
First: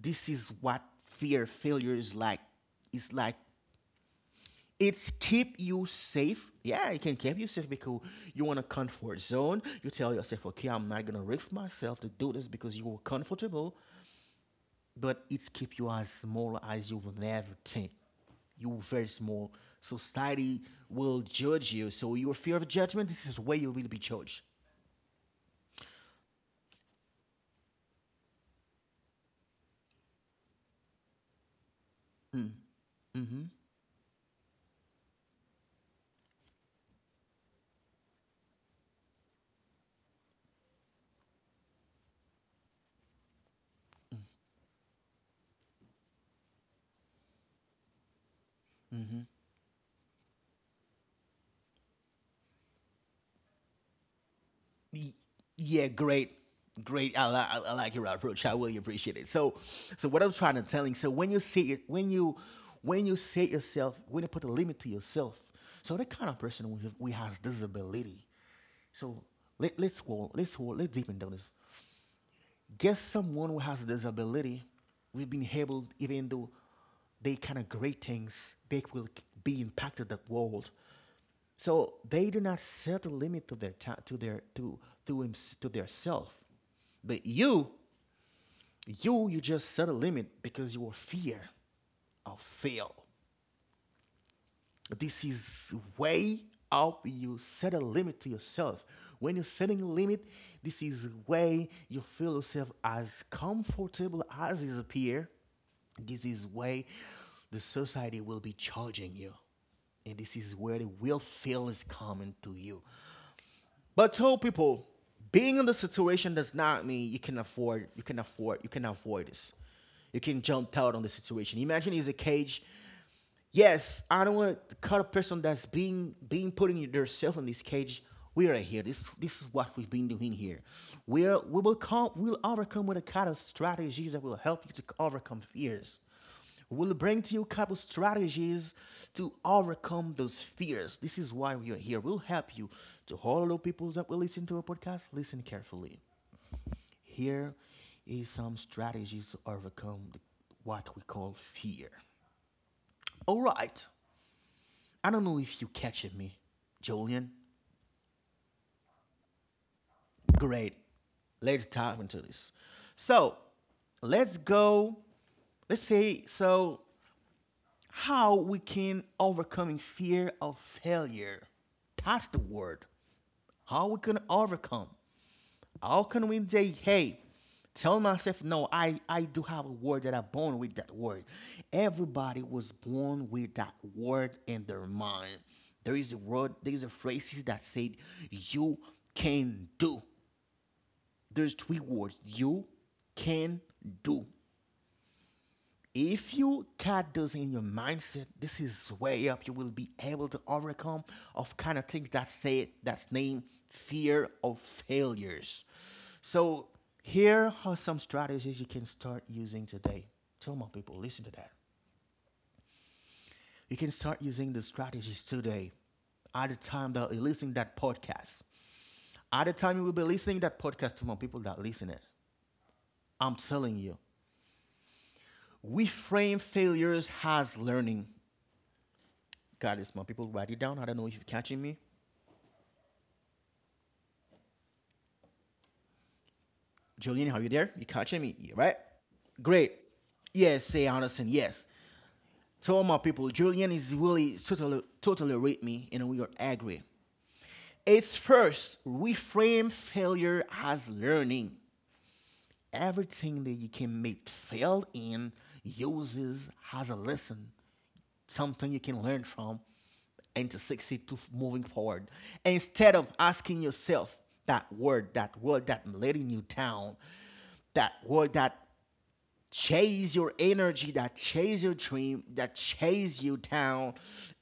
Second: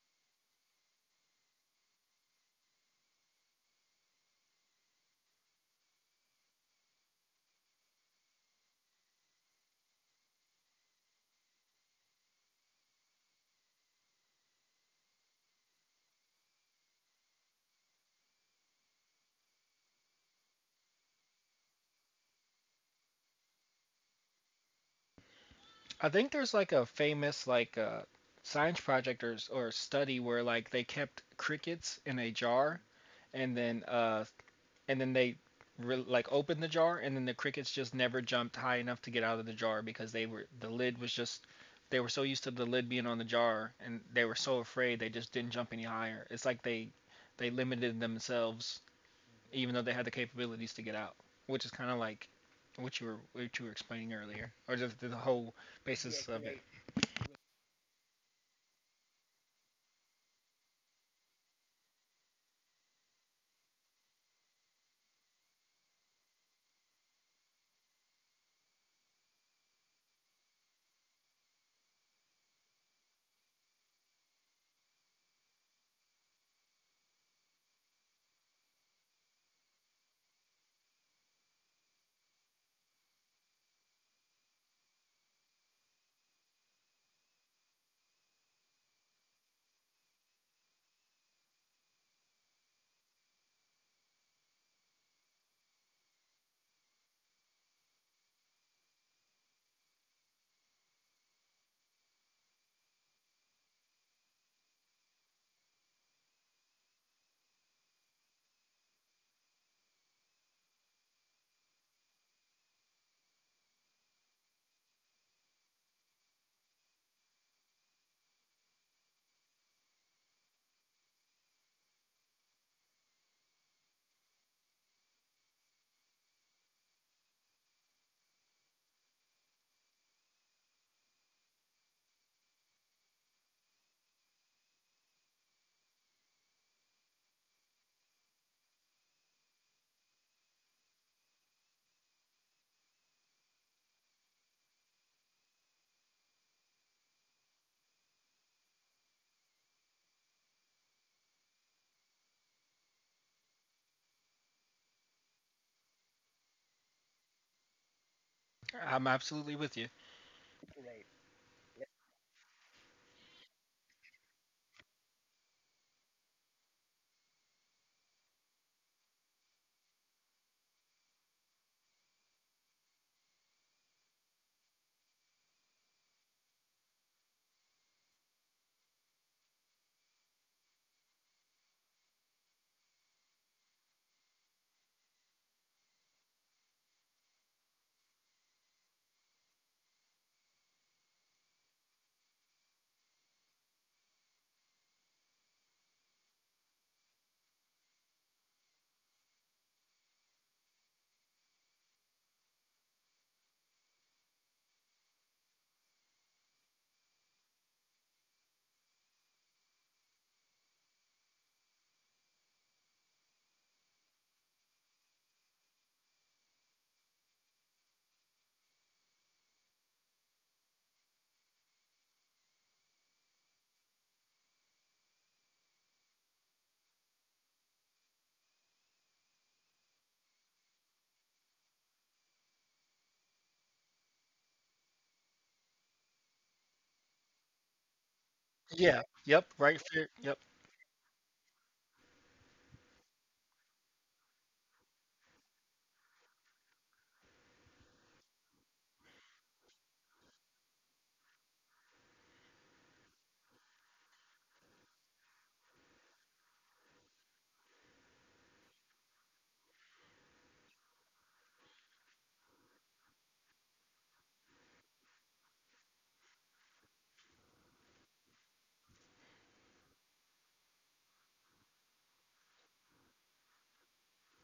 Speaker 1: This is what fear failure is like. It's like it's keep you safe. Yeah, it can keep you safe because you're in a comfort zone. You tell yourself, okay, I'm not gonna risk myself to do this because you were comfortable. But it's keep you as small as you will never think. You were very small. Society will judge you. So your fear of judgment, this is where you will be judged.
Speaker 2: I think there's like a famous like, science project or or study where like they kept crickets in a
Speaker 1: Mm.
Speaker 2: jar
Speaker 1: Hmm.
Speaker 2: and then, and then they like opened the jar, and then the crickets just never jumped high enough to get out of the jar because the lid was just, they were so used to the lid being on the jar, and they were so afraid they just didn't jump any higher. It's like they limited themselves
Speaker 1: Hmm.
Speaker 2: even though they had the capabilities to get out, which is kind of like what you were explaining earlier, or just the whole
Speaker 1: Yeah,
Speaker 2: basis,
Speaker 1: great,
Speaker 2: yeah, of it.
Speaker 1: great. I like your approach. I really appreciate it. So, so what I'm trying to telling. So when you say it, when you say yourself, when you put a limit to yourself, so the kind of person we have, we has disability. So let's deepen down this. Guess someone who has a disability, we've been able, even though they kind of great things, they will be impacted the world. So they do not set a limit to their time, to their to him, to their self. But you, you just set a limit because your fear of fail. This is way up. You set a limit to yourself. When you're setting a limit, this is way you feel yourself as comfortable as is appear. This is way the society will be charging you, and this is where the will fail is coming to you. But tell people, being in the situation does not mean you can afford, you can avoid this. You can jump out on the situation. Imagine it's a cage. Yes, I don't want to cut a person that's being putting themselves in this cage. We are here. This is what we've been doing here. We are, we will come we'll overcome with a kind of strategies that will help you to overcome fears. We'll bring to you a couple strategies to overcome those fears. This is why we are here. We'll help you to all the people that will listen to our podcast. Listen carefully. Here is some strategies to overcome the, what we call, fear. All right. I don't know if you catching me, Julian.
Speaker 2: I'm absolutely with you.
Speaker 1: Great. Let's dive into this. So let's go. Let's say, so how we can overcoming fear of failure. That's the word. How we can overcome. How can we say, hey, tell myself, no, I do have a word that I'm born with that word. Everybody was born with that word in their mind. There is a word, there is a phrases that said, you can do. There's three words, you can do. If you got those in your mindset, this is way up. You will be able to overcome of kind of things that say that's named fear of failures. So here are some strategies you can start using today. Tell my people, listen to that. You can start using the strategies today, at the time that you're listening that podcast. At the time you will be listening that podcast to my people that listen it. I'm telling you, we frame failures as learning. Got this, man. People, write it down. I don't know if you're catching me. Julian, are you there? You catching me? Yeah, right?
Speaker 2: Yeah. Yep.
Speaker 1: Great.
Speaker 2: Right. Fair. Yep.
Speaker 1: Yes, say Anderson. Yes. To all my people, Julian is really totally with me, and we are agree. It's first reframe failure as learning. Everything that you can make fail in uses as a lesson, something you can learn from and to succeed to moving forward. Instead of asking yourself that word, that word that letting you down, that would that chase your energy, that chase your dream, that chase you down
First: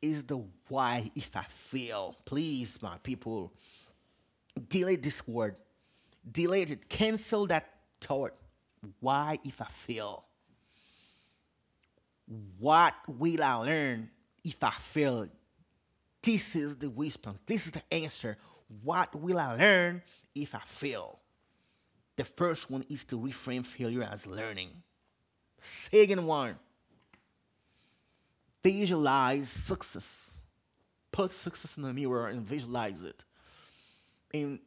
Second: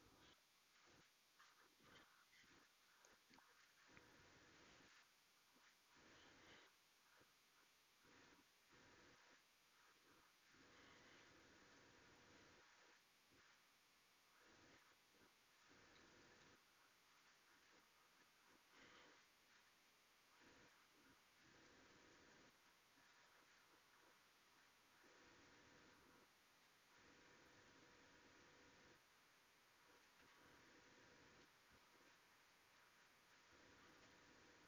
Speaker 1: is the why if I feel. Please, my people, delete this word. Delete it. Cancel that thought. Why if I fail? What will I learn if I fail? This is the response. This is the answer. What will I learn if I fail? The first one is to reframe failure as learning. Second one, they visualize success. Put success in the mirror and visualize it. And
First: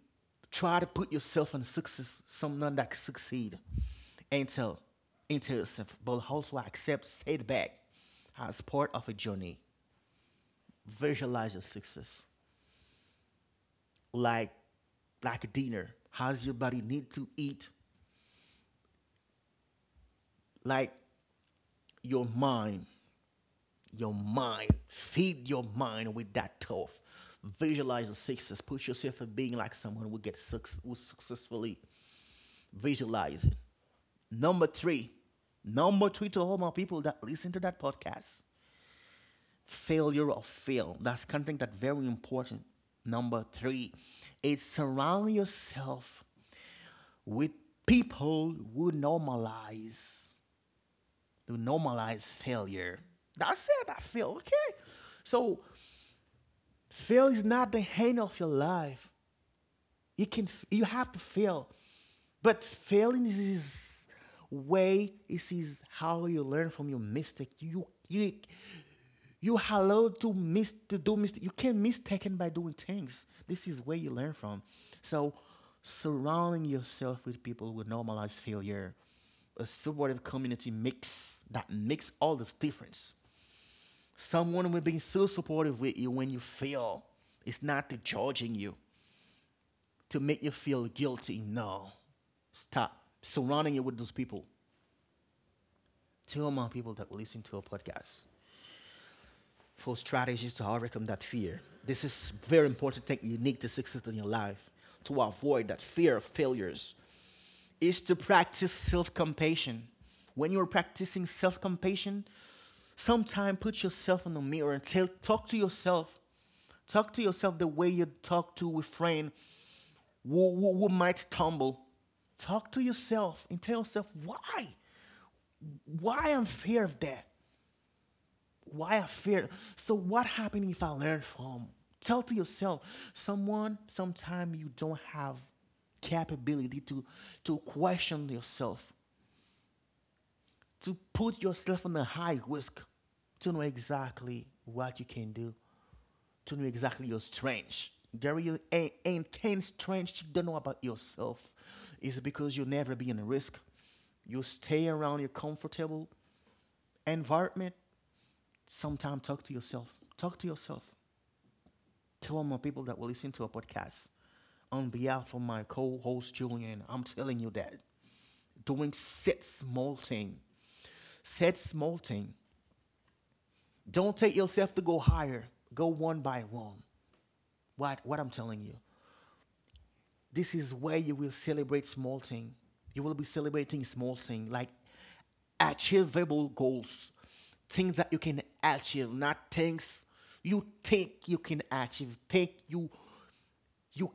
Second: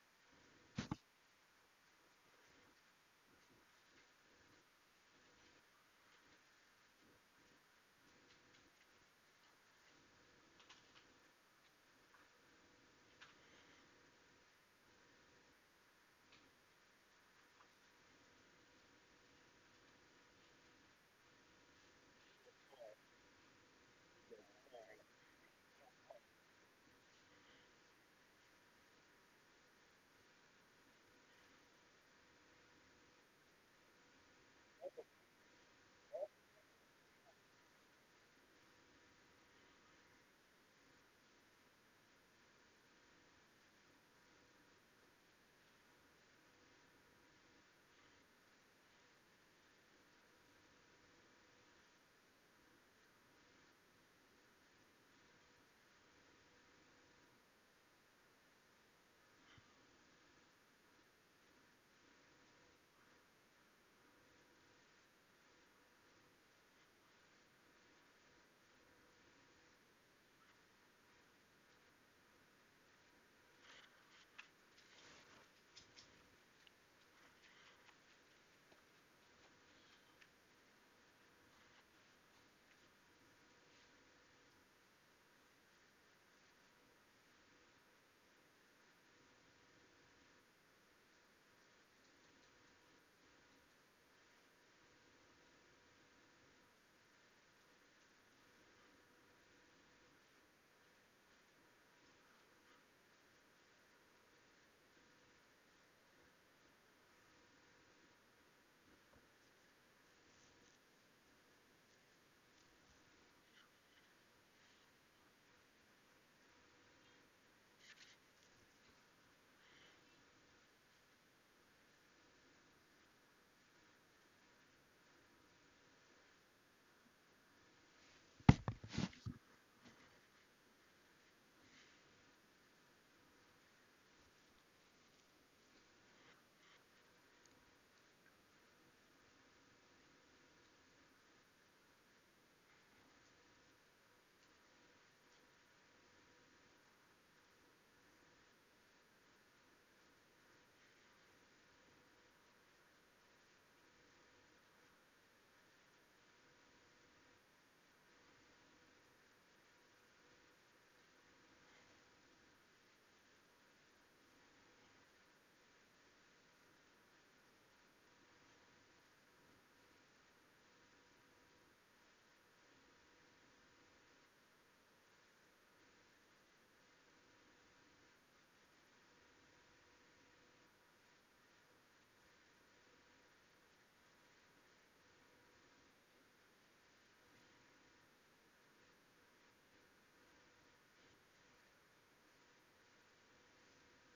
Speaker 1: try to put yourself in success, someone that can succeed. And tell, and tell yourself, but also accept setback as part of a journey. Visualize your success. Like like a dinner. How's your body need to eat? Like your mind. Your mind. Feed your mind with that stuff. Visualize the success. Put yourself in being like someone who gets success, who successfully visualize it. Number three, number three, to all my people that listen to that podcast, failure or fail. That's something that's very important. Number three is surround yourself with people who normalize, who normalize failure. That's it, I feel okay. So fail is not the end of your life. You can you have to fail. But failing is his way. This is his how you learn from your mistake. You allowed to miss to do mistake. You can mistaken by doing things. This is where you learn from. So surrounding yourself with people who normalize failure. A supportive community mix that makes all this difference. Someone will be so supportive with you when you fail. It's not to judging you to make you feel guilty. No, stop surrounding you with those people, two or more people that will listen to our podcast, four strategies to overcome that fear. This is very important thing unique to success in your life. To avoid that fear of failures is to practice self-compassion. When you're practicing self-compassion, sometime put yourself in the mirror and tell, talk to yourself. Talk to yourself the way you talk to a friend who might stumble. Talk to yourself and tell yourself why. Why I'm fear of that? Why I fear? So what happened if I learn from? Tell to yourself, someone, sometime you don't have capability to question yourself, to put yourself on a high risk, to know exactly what you can do, to know exactly your strength. There you ain't, you don't know about yourself. It's because you never be in a risk. You stay around your comfortable environment. Sometime talk to yourself. Talk to yourself. Tell more people that will listen to a podcast. On behalf of my co-host Julian, I'm telling you that doing said small thing, said small thing. Don't take yourself to go higher. Go one by one. What I'm telling you. This is where you will celebrate small thing. You will be celebrating small thing like achievable goals, things that you can achieve, not things you think you can achieve, think you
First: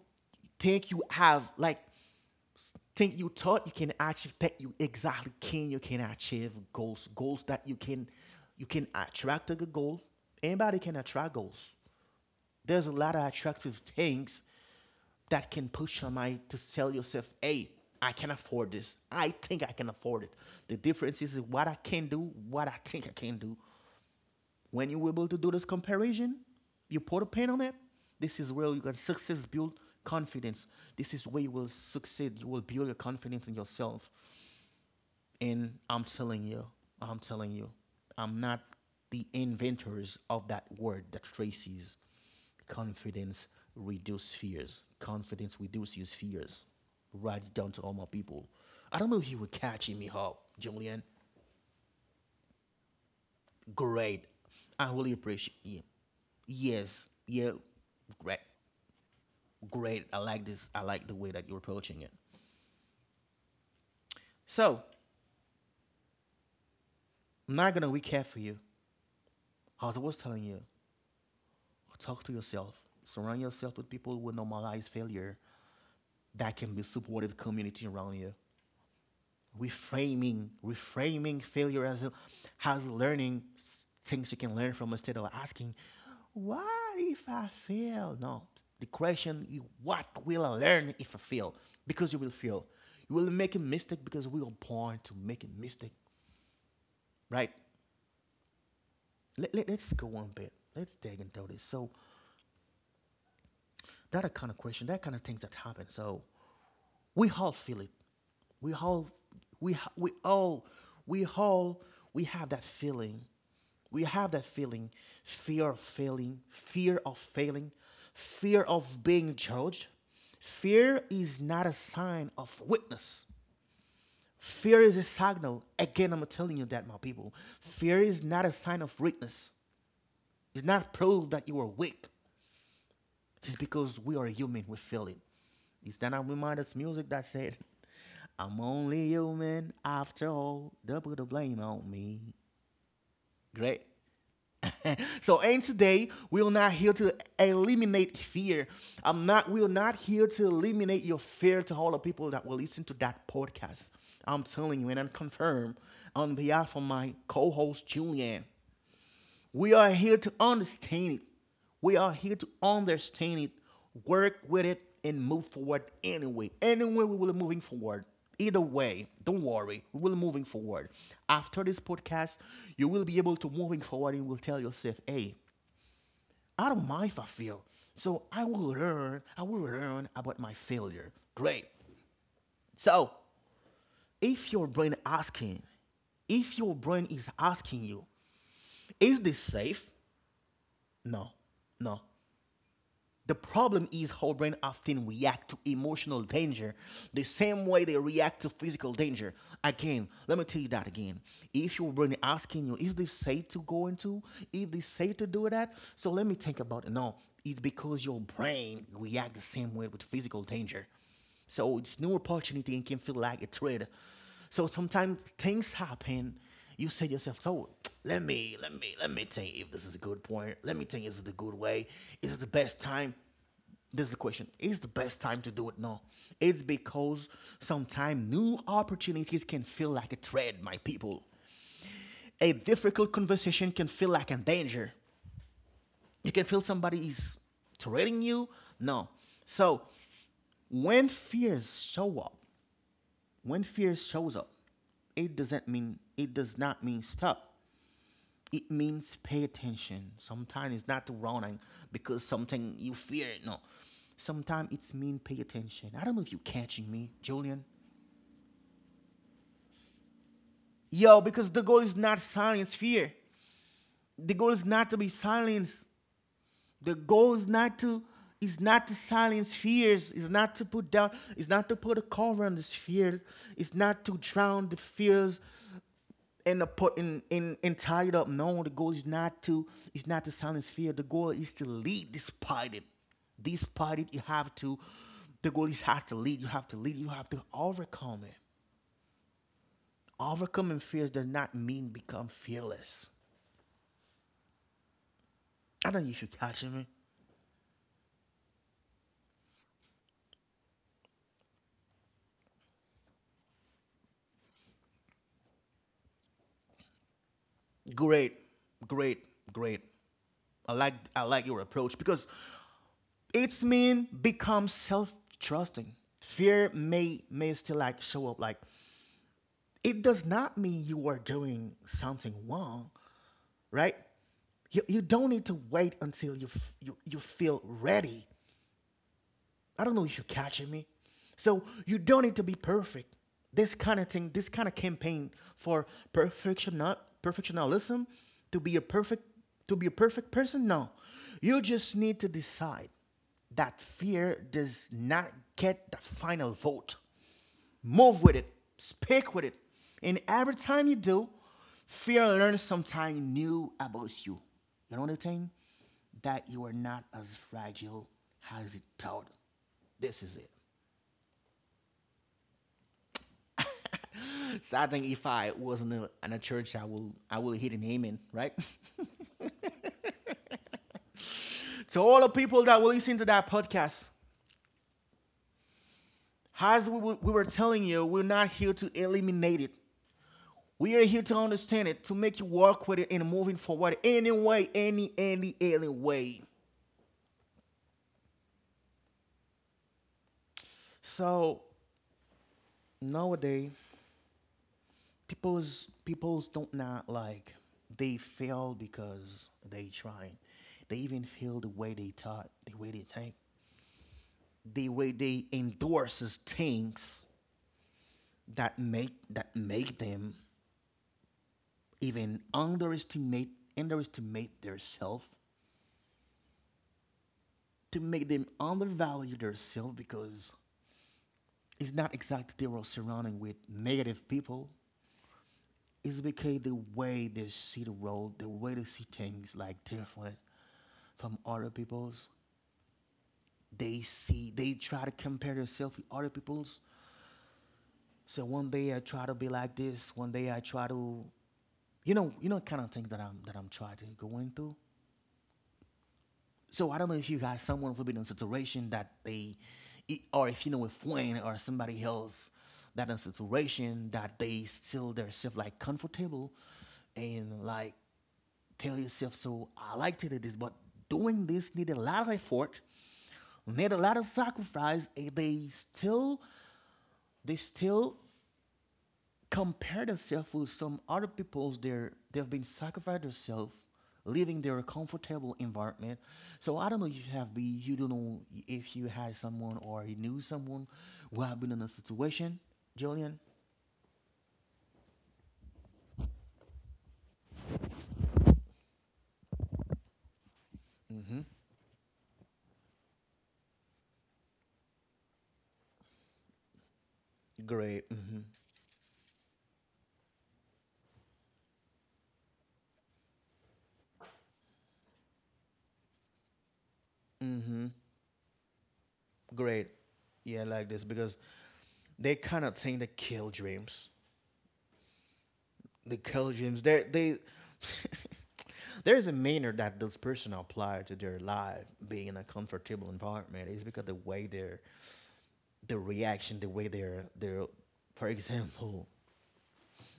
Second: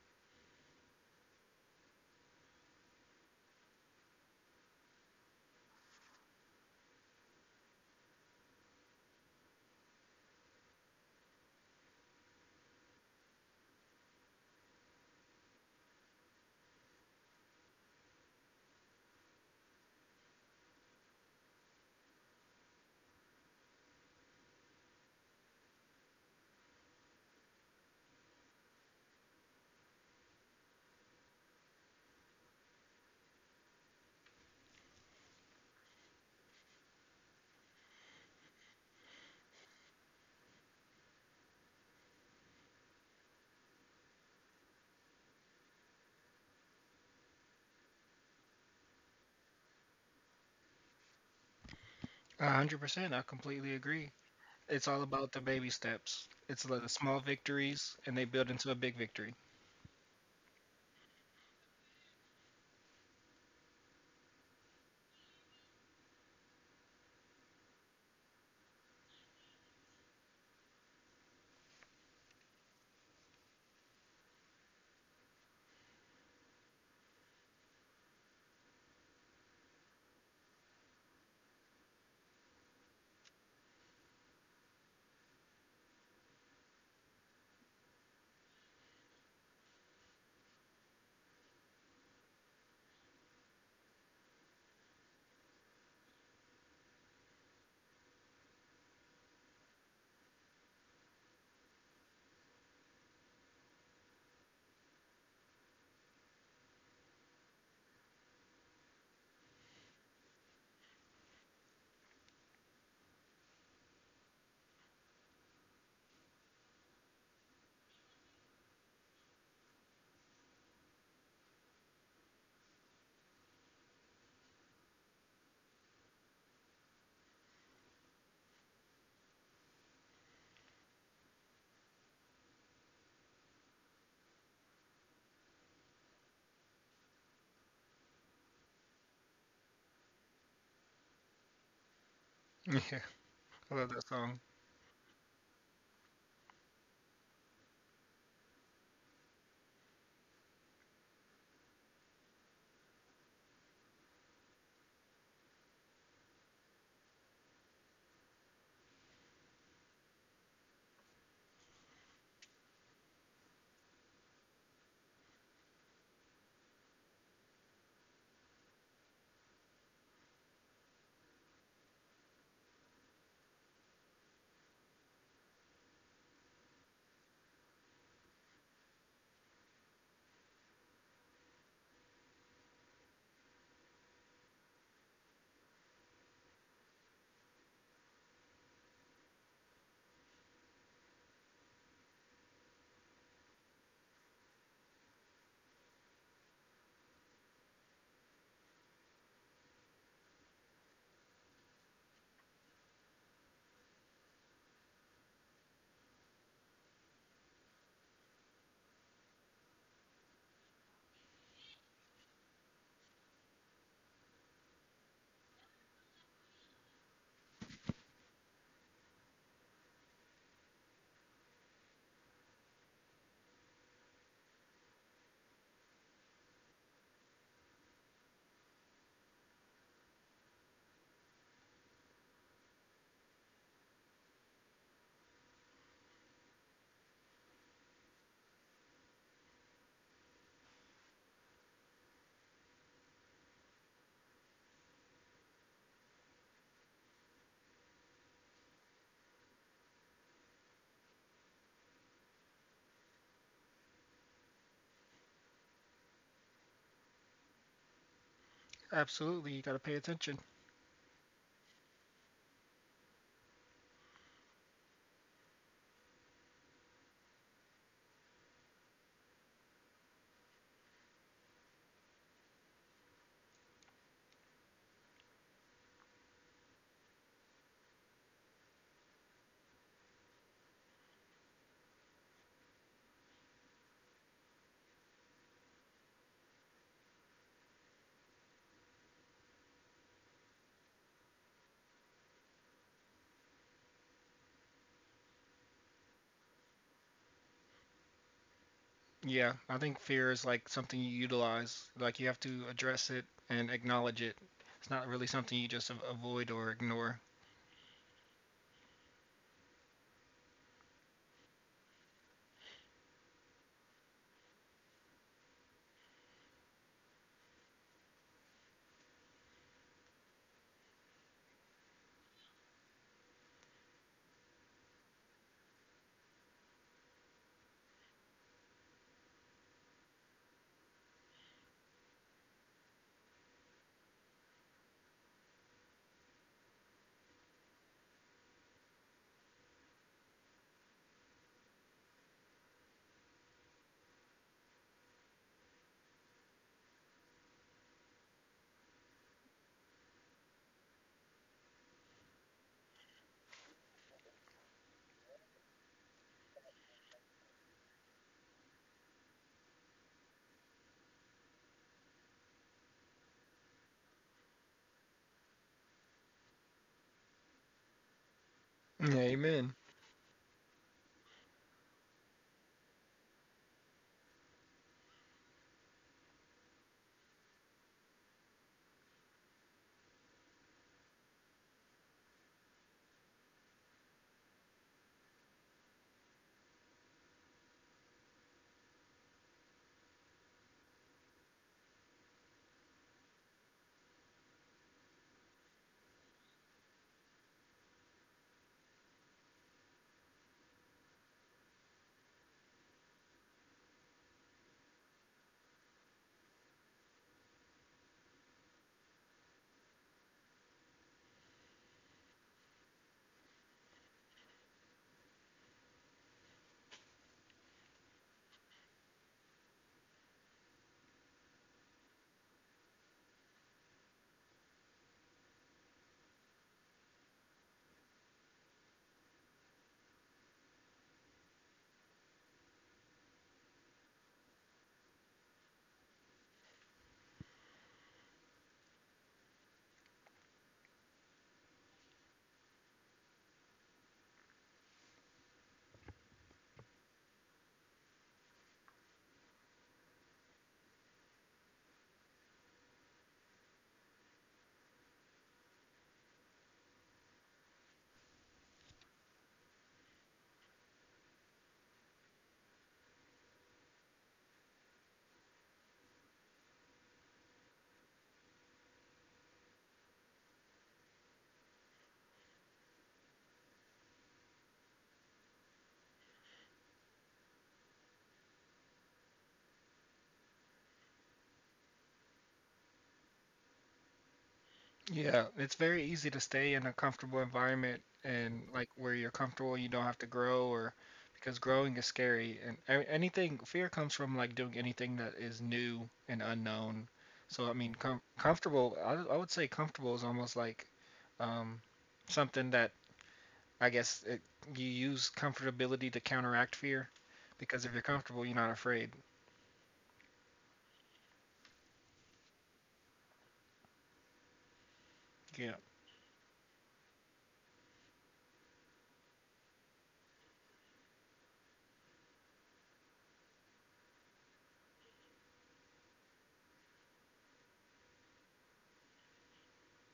Speaker 1: think you have. Like thing you thought you can achieve that you exactly can achieve goals, goals that you can attract a good goal. Anybody can attract goals. There's a lot of attractive things that can push your mind to sell yourself, hey, I can afford this, I think I can afford it. The difference is what I can do, what I think I can do. When you able to do this comparison, you put a pen on it. This is where you can success build confidence. This is where you will succeed. You will build your confidence in yourself. And I'm telling you, I'm telling you, I'm not the inventors of that word that traces confidence reduces fears. Confidence reduces fears. Write it down to all my people. I don't know if you were catching me, how Julian.
Speaker 2: 100%. I completely agree.
Speaker 1: Great.
Speaker 2: It's
Speaker 1: I
Speaker 2: all
Speaker 1: really
Speaker 2: about the
Speaker 1: appreciate
Speaker 2: baby
Speaker 1: you.
Speaker 2: steps. It's like the
Speaker 1: Yes.
Speaker 2: small
Speaker 1: Yeah.
Speaker 2: victories, and they
Speaker 1: Great.
Speaker 2: build into a big victory.
Speaker 1: Great. I like this. I like the way that you're approaching it. So, I'm not going to recap for you. As I was telling you, talk to yourself. Surround yourself with people who normalize failure that can be supportive community around you. Reframing failure as a, as learning, things you can learn from, instead of asking what if I fail. No, the question is what will I learn if I fail? Because you will fail. You will make a mistake, because we are born to make a mistake, right? Us go on a bit, let's dig into this. So that kind of question, that kind of things that happen. So we all feel it. We all, we, we all, we all, we have that feeling. We have that feeling, fear of failing, fear of failing, fear of being judged. Fear is not a sign of weakness. Fear is a signal. Again, I'm telling you that, my people. Fear is not a sign of weakness. It's not proof that you are weak. It's because we are human. We feel it. Is that not reminders music that said? I'm only human after all. Double the blame on me.
Speaker 2: Yeah, I
Speaker 1: Great.
Speaker 2: love that song.
Speaker 1: So and today we're not here to eliminate fear. I'm not we're not here to eliminate your fear to all the people that will listen to that podcast. I'm telling you, and I confirm on behalf of my co-host Julianne. We are here to understand it. We are here to understand it, work with it, and move forward anyway. Anyway, we will be moving forward. Either way, don't worry, we will be moving forward. After this podcast, you will be able to moving forward and will tell yourself, hey, I don't mind if I fail. So I will learn about my failure. Great. So if your brain asking, if your brain is asking you, is this safe? No, no, the problem is how brain often react to emotional danger the same way they react to physical danger. Again, let me tell you that again. If your brain asking you, is this safe to go into? Is this safe to do that? So let me think about it. No, it's because your brain react the same way with physical danger. So it's new opportunity and can feel like a threat. So sometimes things happen. You say to yourself, "So let me think if this is a good point. Let me think, is it the good way? Is it the best time?" This is the question: is the best time to do it? No, it's because sometimes new opportunities can feel like a threat, my people. A difficult conversation can feel like a danger. You can feel somebody is threatening you. No, so when fears show up, when fear shows up, it does not mean stop. It means pay attention. Sometimes it's not running because something you fear. No, sometimes it's mean pay attention. I don't know if you catching me, Julian.
Speaker 2: Absolutely, you gotta pay attention.
Speaker 1: Yo, because the goal is not silence fear. The goal is not to be silenced. The goal is not to silence fears. Is not to put down. Is not to put a cover on this fear. It's not to drown the fears end up putting in tied up. No, the goal is not to silence fear. The goal is to lead despite it. Despite it, you have to. The goal is have to lead. You have to lead. You have to overcome it. Overcoming fears does not mean become fearless. I do know you should catch me.
Speaker 2: Yeah, I think fear is like something you utilize. Like you have to address it and acknowledge it. It's not really something you just avoid or ignore.
Speaker 1: Great, great, great. I like your approach because it's mean become self trusting. Fear may still like show up, like it does not mean you are doing something wrong, right? You don't need to wait until you feel ready. I don't know if you're catching me. So you don't need to be perfect. This kind of thing, this kind of campaign for perfection, not perfectionism, to be a perfect, to be a perfect person. No, you just need to decide that fear does not get the final vote. Move with it. Speak with it. And every time you do, fear and learn something new about you. You know the thing? That you are not as fragile as you thought. This is it. So I think if I wasn't in a church, I will hit an amen, right?
Speaker 2: Yeah, amen.
Speaker 1: So all the people that will listen to that podcast, as we were telling you, we're not here to eliminate it. We are here to understand it, to make you work with it and moving forward anyway, any way. So nowadays, people's don't not like they fail because they try. They even feel the way they taught, the way they think, the way they endorses things that make them even underestimate their self to make them undervalue their self because it's not exactly they were surrounding with negative people. It's because the way they see the world, the way they see things like different from other people's. They see, they try to compare themselves with other people's. So one day I try to be like this. One day I try to, kind of things that I'm trying to go into. So I don't know if you got someone who been in a situation that they, or if you know a friend or somebody else that in a situation that they still their self like comfortable and like tell yourself, so I like to do this, but doing this need a lot of effort, need a lot of sacrifice, and they still compare themselves with some other people's they've been sacrificed themselves living their comfortable environment. So I don't know if you have been, you don't know if you had someone or you knew someone who have been in a situation, Julian.
Speaker 2: Yeah, it's very easy to stay in a comfortable environment and like where you're comfortable, you don't have to grow or,
Speaker 1: Mm-hmm.
Speaker 2: because growing is scary, and anything, fear comes from like doing anything that is new and unknown. So I mean,
Speaker 1: Great. Mm-hmm.
Speaker 2: comfortable, I would say comfortable is almost like um something that I guess it, you use comfortability to counteract fear,
Speaker 1: Mm-hmm.
Speaker 2: because if you're comfortable, you're not afraid.
Speaker 1: Great. Yeah, like this because they cannot seem to kill dreams.
Speaker 2: Yeah.
Speaker 1: The Belgians, they there's a manner that those person apply to their life being in a comfortable environment is because the way their the reaction, the way they're for example,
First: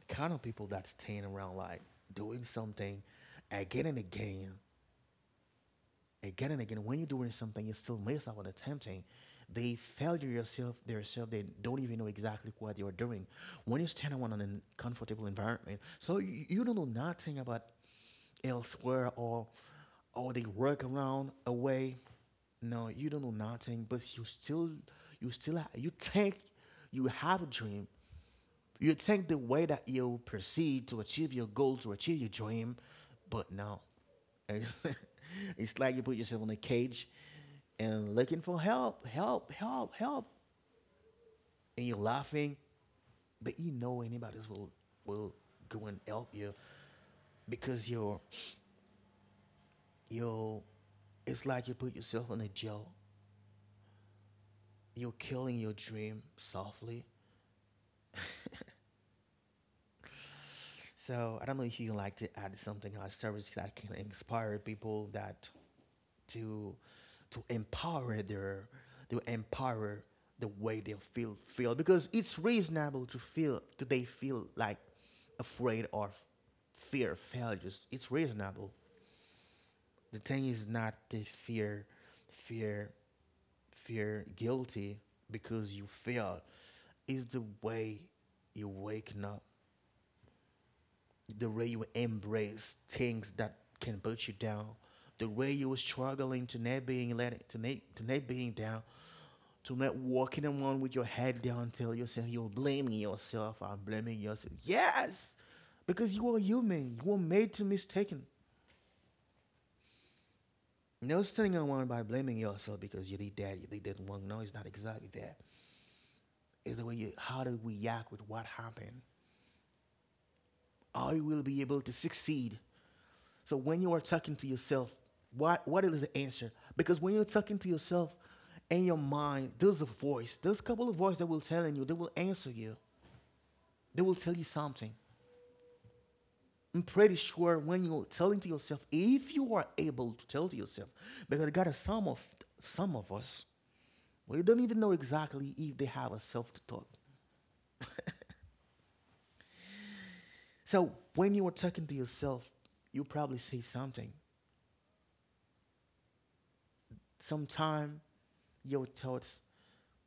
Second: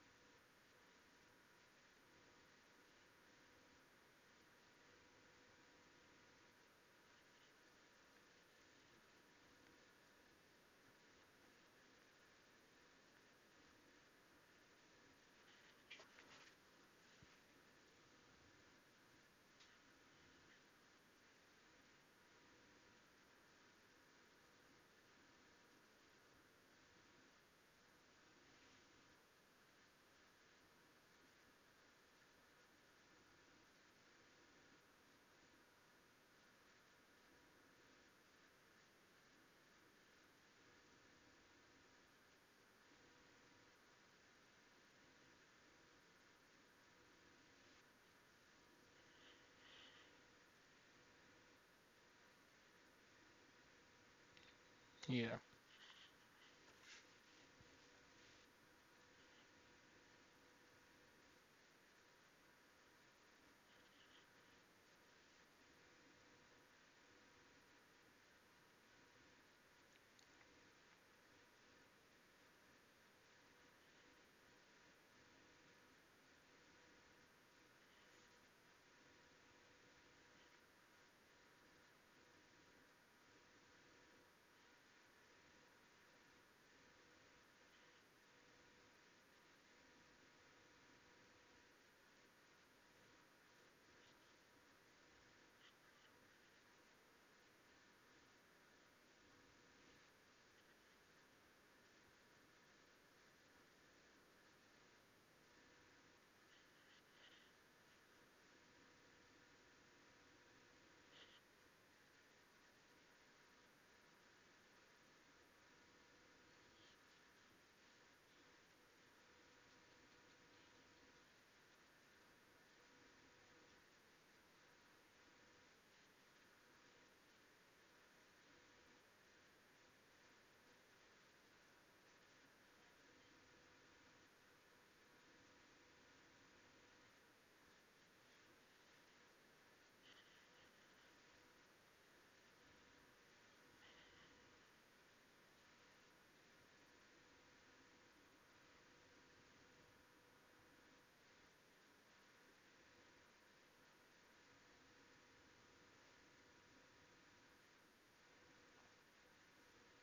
Speaker 1: kind of people that staying around like doing something again and again, again and again. When you're doing something, you still mess up on attempting. They failure yourself, yourself. They don't even know exactly what you're doing. When you stand around in a comfortable environment, so you don't know nothing about elsewhere or they work around away. No, you don't know nothing, but you still you think you have a dream. You think the way that you proceed to achieve your goal, to achieve your dream, but no. It's like you put yourself in a cage and looking for help, help, help, help. And you're laughing, but you know anybody else will go and help you because you're it's like you put yourself in a jail. You're
Speaker 2: Yeah.
Speaker 1: killing your dream softly. So I don't know if you like to add something on service that can inspire people that to to empower their to empower the way they feel because it's reasonable to feel do they feel like afraid or fear failures. It's reasonable. The thing is not the fear fear fear guilty because you fail. It's the way you waking up the way you embrace things that can put you down, the way you were struggling to not being let to not being down, to not walking around with your head down tell yourself you're blaming yourself, I'm blaming yourself. Yes, because you are human. You were made to mistaken. No sitting around by blaming yourself because you did that wrong. No, it's not exactly that. It's the way you how to react with what happened. How you will be able to succeed. So when you are talking to yourself, what is the answer? Because when you're talking to yourself in your mind, there's a voice, there's a couple of voices that will tell you, they will answer you, they will tell you something. I'm pretty sure when you're telling to yourself, if you are able to tell to yourself, because I got a some of us, we don't even know exactly if they have a self talk. So when you are talking to yourself, you probably say something. Sometime your thoughts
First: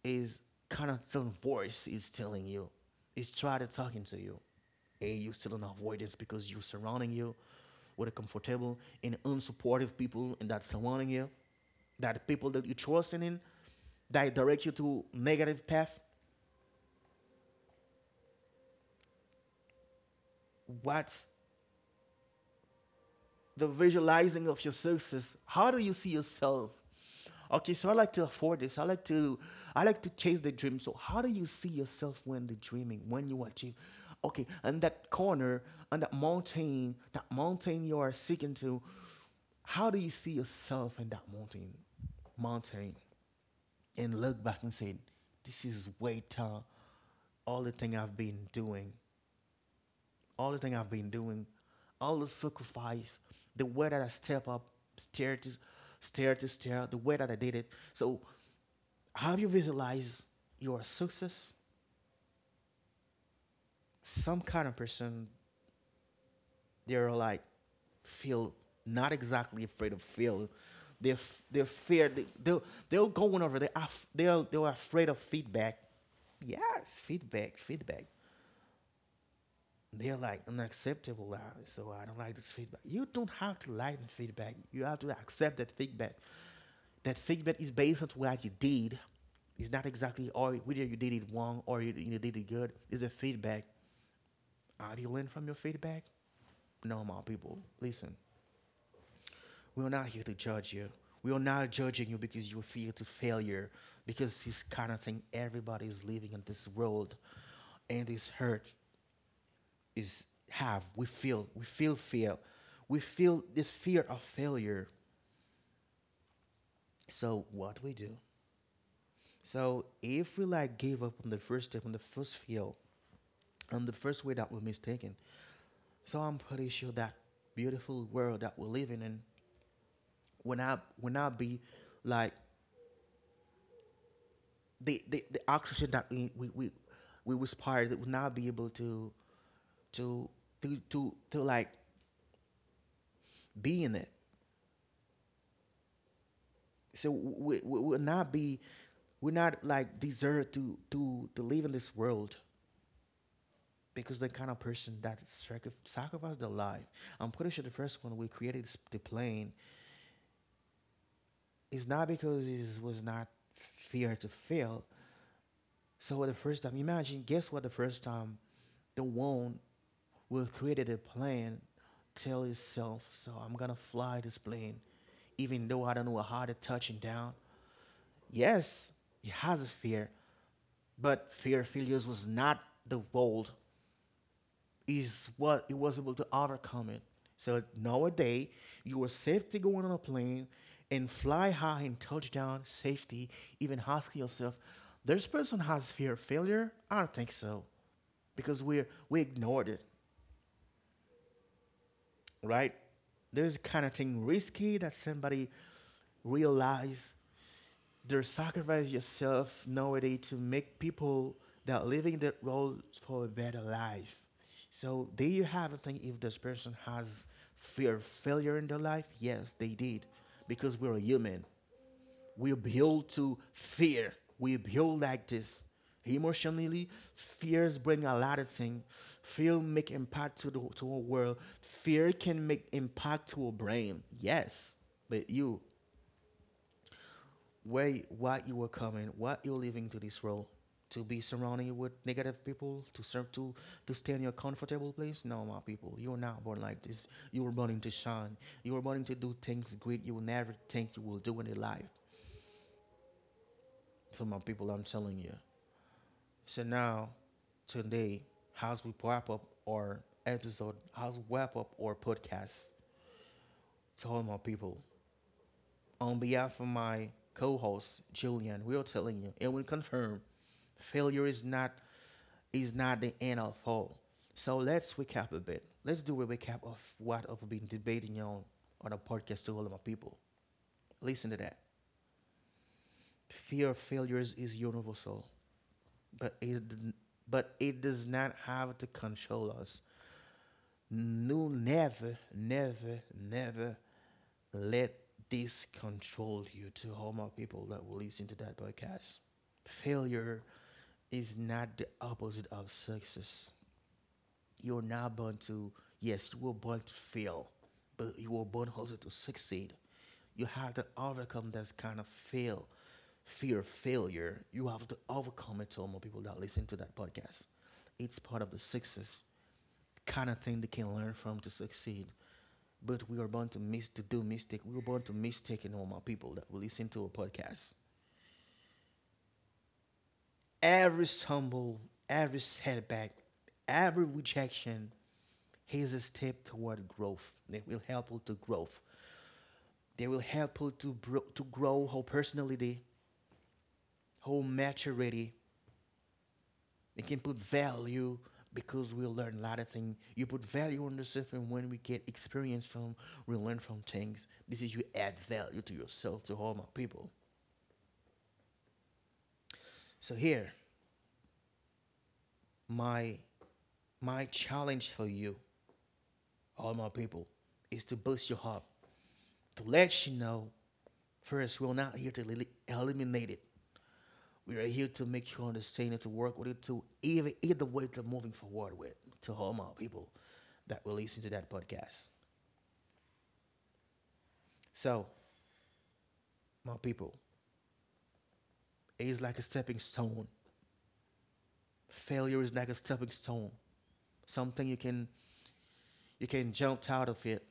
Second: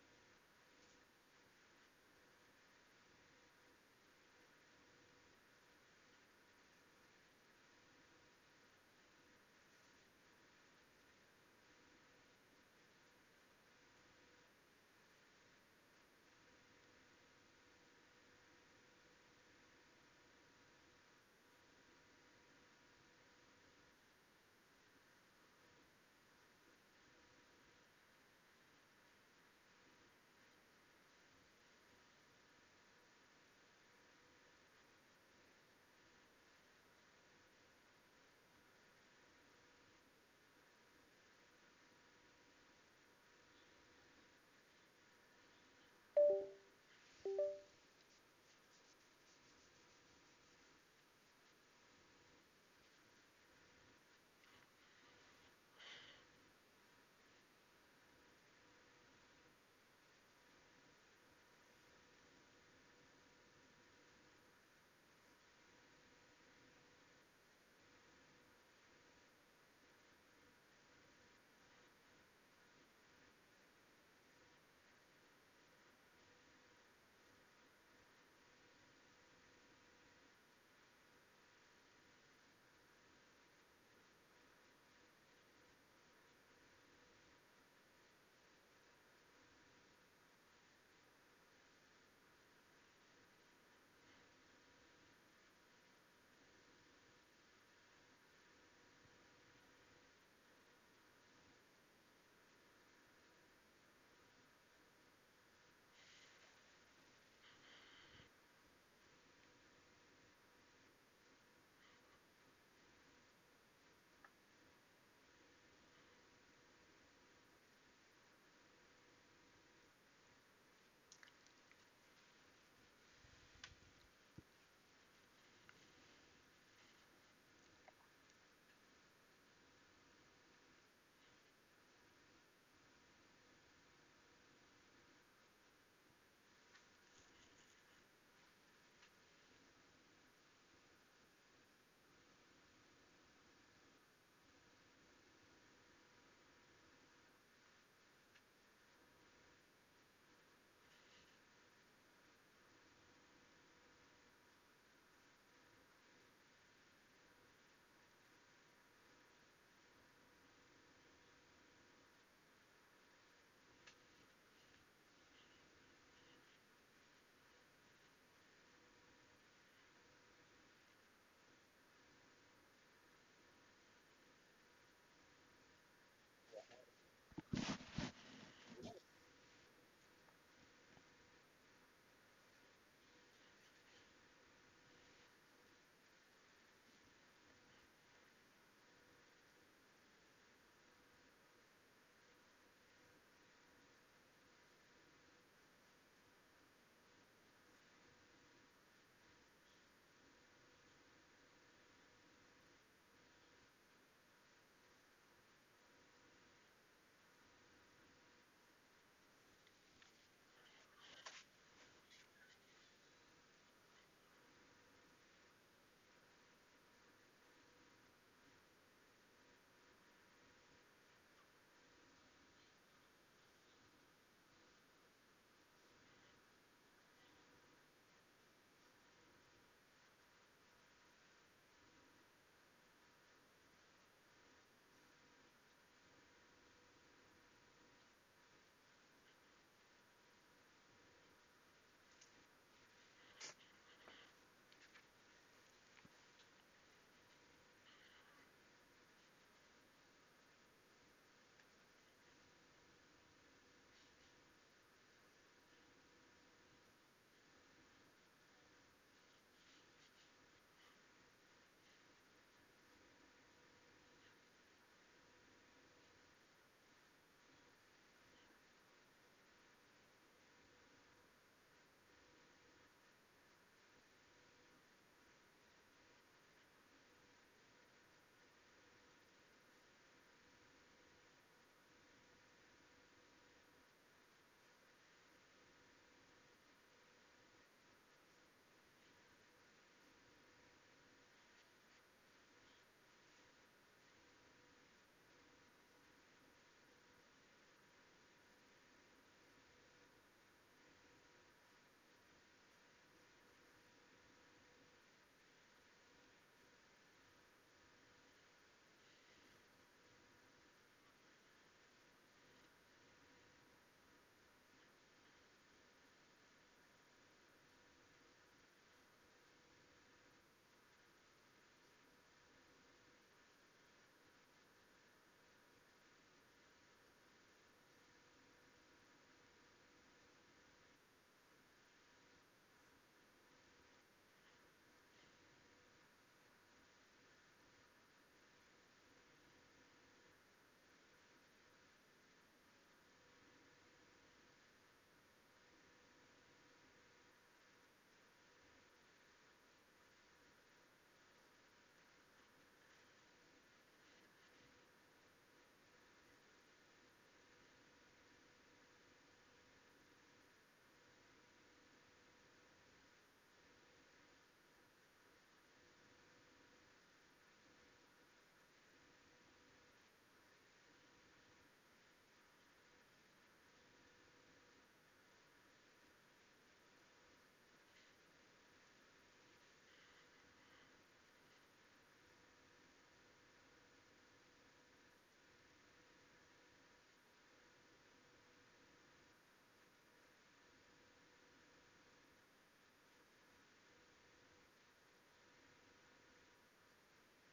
Speaker 1: is kind of some voice is telling you, is trying to talking to you, and you still in avoidance because you're surrounding you with a comfortable and unsupportive people and that surrounding you, that people that you are trusting in, that direct you to negative path. What's the visualizing of your success. How do you see yourself? Okay, so I like to afford this. I like to chase the dream. So how do you see yourself when the dreaming, when you achieve? Okay, and that corner, on that mountain you are seeking to, how do you see yourself in that mountain? Mountain and look back and say, this is way tall all the thing I've been doing all the thing I've been doing, all the sacrifice, the way that I step up, stair to stair to stair, the way that I did it. So, have you visualized your success? Some kind of person, they're like, feel not exactly afraid of fail. They're fear. They're going over. They're they're afraid of feedback. Yes, feedback, feedback. They're like unacceptable. So I don't like this feedback. You don't have to like the feedback. You have to accept that feedback. That feedback is based on what you did. It's not exactly or whether you did it wrong or you did it good. It's a feedback. Have you learned from your feedback? No, my people. Listen, we're not here to judge you. We are not judging you because you fear to failure, because this kind of thing everybody is living in this world and is hurt is have we feel fear, we feel the fear of failure. So what we do, so if we like give up on the first step on the first feel on the first way that we're mistaken. So I'm pretty sure that beautiful world that we're living in will not be like the oxygen that we respired that will not be able to to to like be in it. So we will not be, we're not like deserve to to live in this world because the kind of person that sacrificed their life. I'm pretty sure the first one we created this, the plane is not because it was not fear to fail. So the first time, imagine, guess what? The first time, the one who created a plane tell itself, so I'm gonna fly this plane, even though I don't know how to touching down. Yes, it has a fear, but fear of failures was not the world is what it was able to overcome it. So nowadays, you are safe to go on a plane and fly high and touch down safety, even asking yourself, this person has fear of failure? I don't think so. Because we ignored it, right? There's kind of thing risky that somebody realize they sacrifice yourself nowadays to make people that living their roles for a better life. So there you have a thing. If this person has fear of failure in their life, yes, they did, because we're human. We build to fear. We build like this. Emotionally, fears bring a lot of things. Fear make impact to the to a world. Fear can make impact to a brain. Yes, but you where why you were coming, why you're leaving to this world? To be surrounded with negative people, to serve to stay in your comfortable place. No, my people, you're not born like this. You were born to shine. You were born to do things great you will never think you will do in your life. So my people, I'm telling you. So now today, how's we wrap up our episode? How's we wrap up our podcast? To all my people, on behalf of my co-host Julian, we are telling you, and we confirm, failure is not the end of all. So let's recap a bit. Let's do a recap of what I've been debating on a podcast to all of my people. Listen to that. Fear of failures is universal, but it but it does not have to control us. No, never, never, never let this control you. To all my people that will listen to that podcast, failure is not the opposite of success. You're not born to, yes, you were born to fail, but you were born also to succeed. You have to overcome this kind of fear of failure. You have to overcome it to all more people that listen to that podcast. It's part of the success kind of thing they can learn from to succeed. But we are born to miss to do mistake. We were born to mistake and all my people that will listen to a podcast. Every stumble, every setback, every rejection is a step toward growth. It will help you to growth. They will help you to, to grow whole personality, whole maturity. They can put value because we learn a lot of things. You put value on yourself, and when we get experience from, we learn from things. This is you add value to yourself, to all my people. So here, my my challenge for you, all my people, is to boost your heart, to let you know first we're not here to eliminate it. We are here to make you understand it, to work with it, to either way to moving forward with, to all my people that will listen to that podcast. So, my people, it is like a stepping stone. Failure is like a stepping stone. Something you can jump out of it.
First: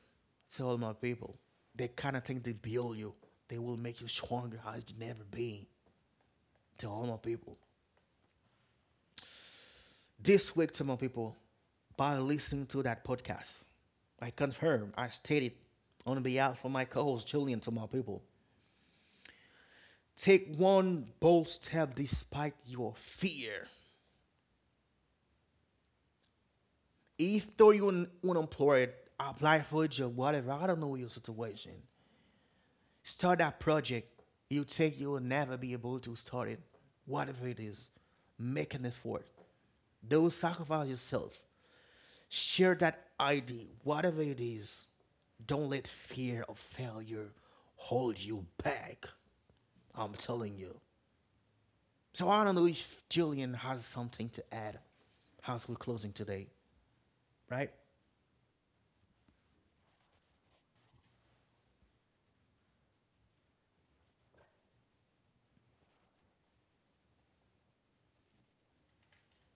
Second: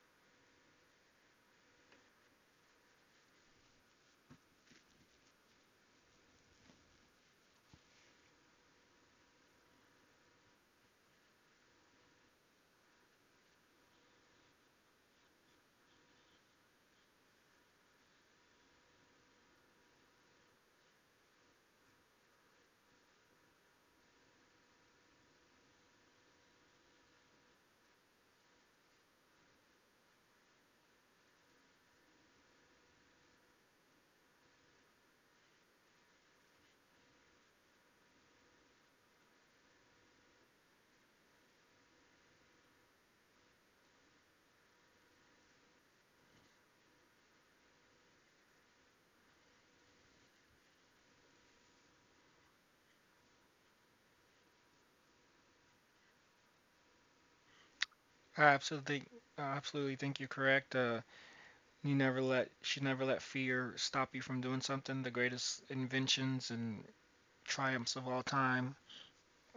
Speaker 1: To all my people, they kind of think they build you. They will make you stronger as you never been. To all my people, this week to my people, by listening to that podcast, I confirm, I stated on behalf of my co-host Julian to my people, take one bold step despite your fear. If though you're unemployed, apply for a job, whatever, I don't know your situation. Start that project you think you will never be able to start it. Whatever it is, make an effort. Don't sacrifice yourself. Share that idea, whatever it is. Don't let fear of failure hold you back. I'm telling you. So I don't know if Julian has something to add as we're closing today, right?
Speaker 2: I absolutely I absolutely think you're correct. You never let should never let fear stop you from doing something. The greatest inventions and triumphs of all time.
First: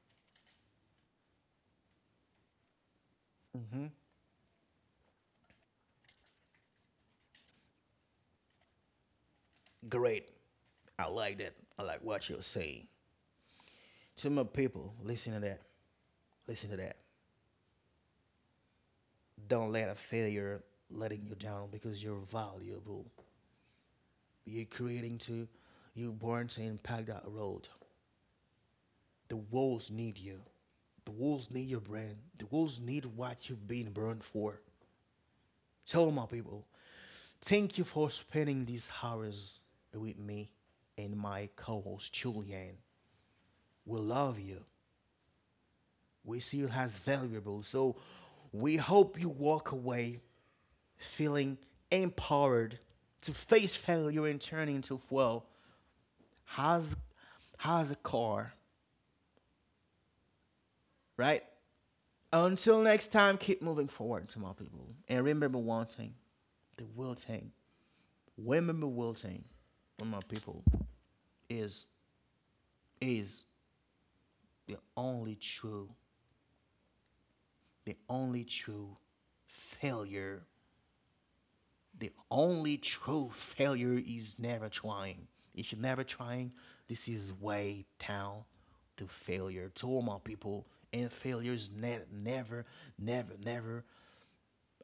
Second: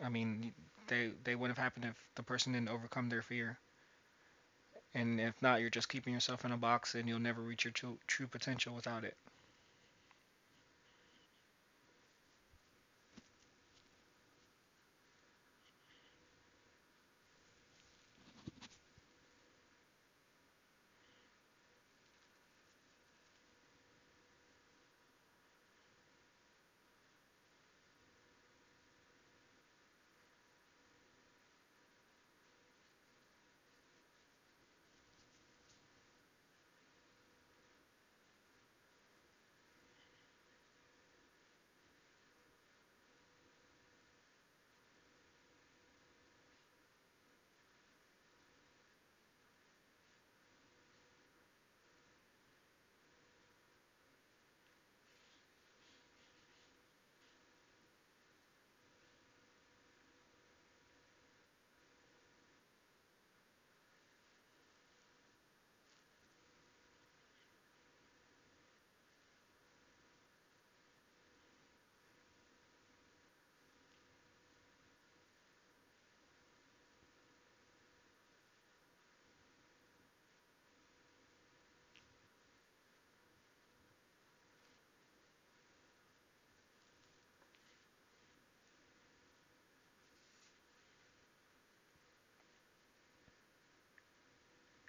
Speaker 2: I mean, they wouldn't have happened if the person didn't overcome their fear.
Speaker 1: Mm-hmm.
Speaker 2: And if not, you're just keeping yourself in a box, and you'll never reach your true potential without it.
Speaker 1: Great. I like that. I like what you're saying. To my people, listen to that. Listen to that. Don't let a failure letting you down because you're valuable. You're creating to, you're born to impact that world. The wolves need you. The wolves need your brand. The wolves need what you've been burned for. Tell my people, thank you for spending these hours with me and my co host Julian. We love you. We see you as valuable. So we hope you walk away feeling empowered to face failure and turn into well has a car, right? Until next time, keep moving forward to my people. And remember one thing, the will thing. Remember will thing my people is is the only true the only true failure, the only true failure is never trying. If you're never trying, this is way down to failure. To all my people, and failure is never, never, never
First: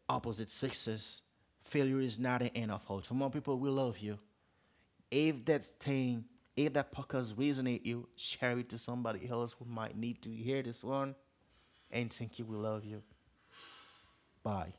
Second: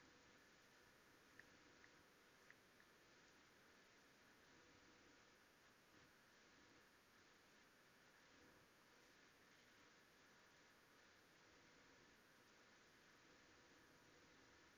Speaker 1: opposite success. Failure is not an end of hope. To my people, we love you. If that thing, if that podcast resonates you, share it to somebody else who might need to hear this one. And thank you. We love you. Bye.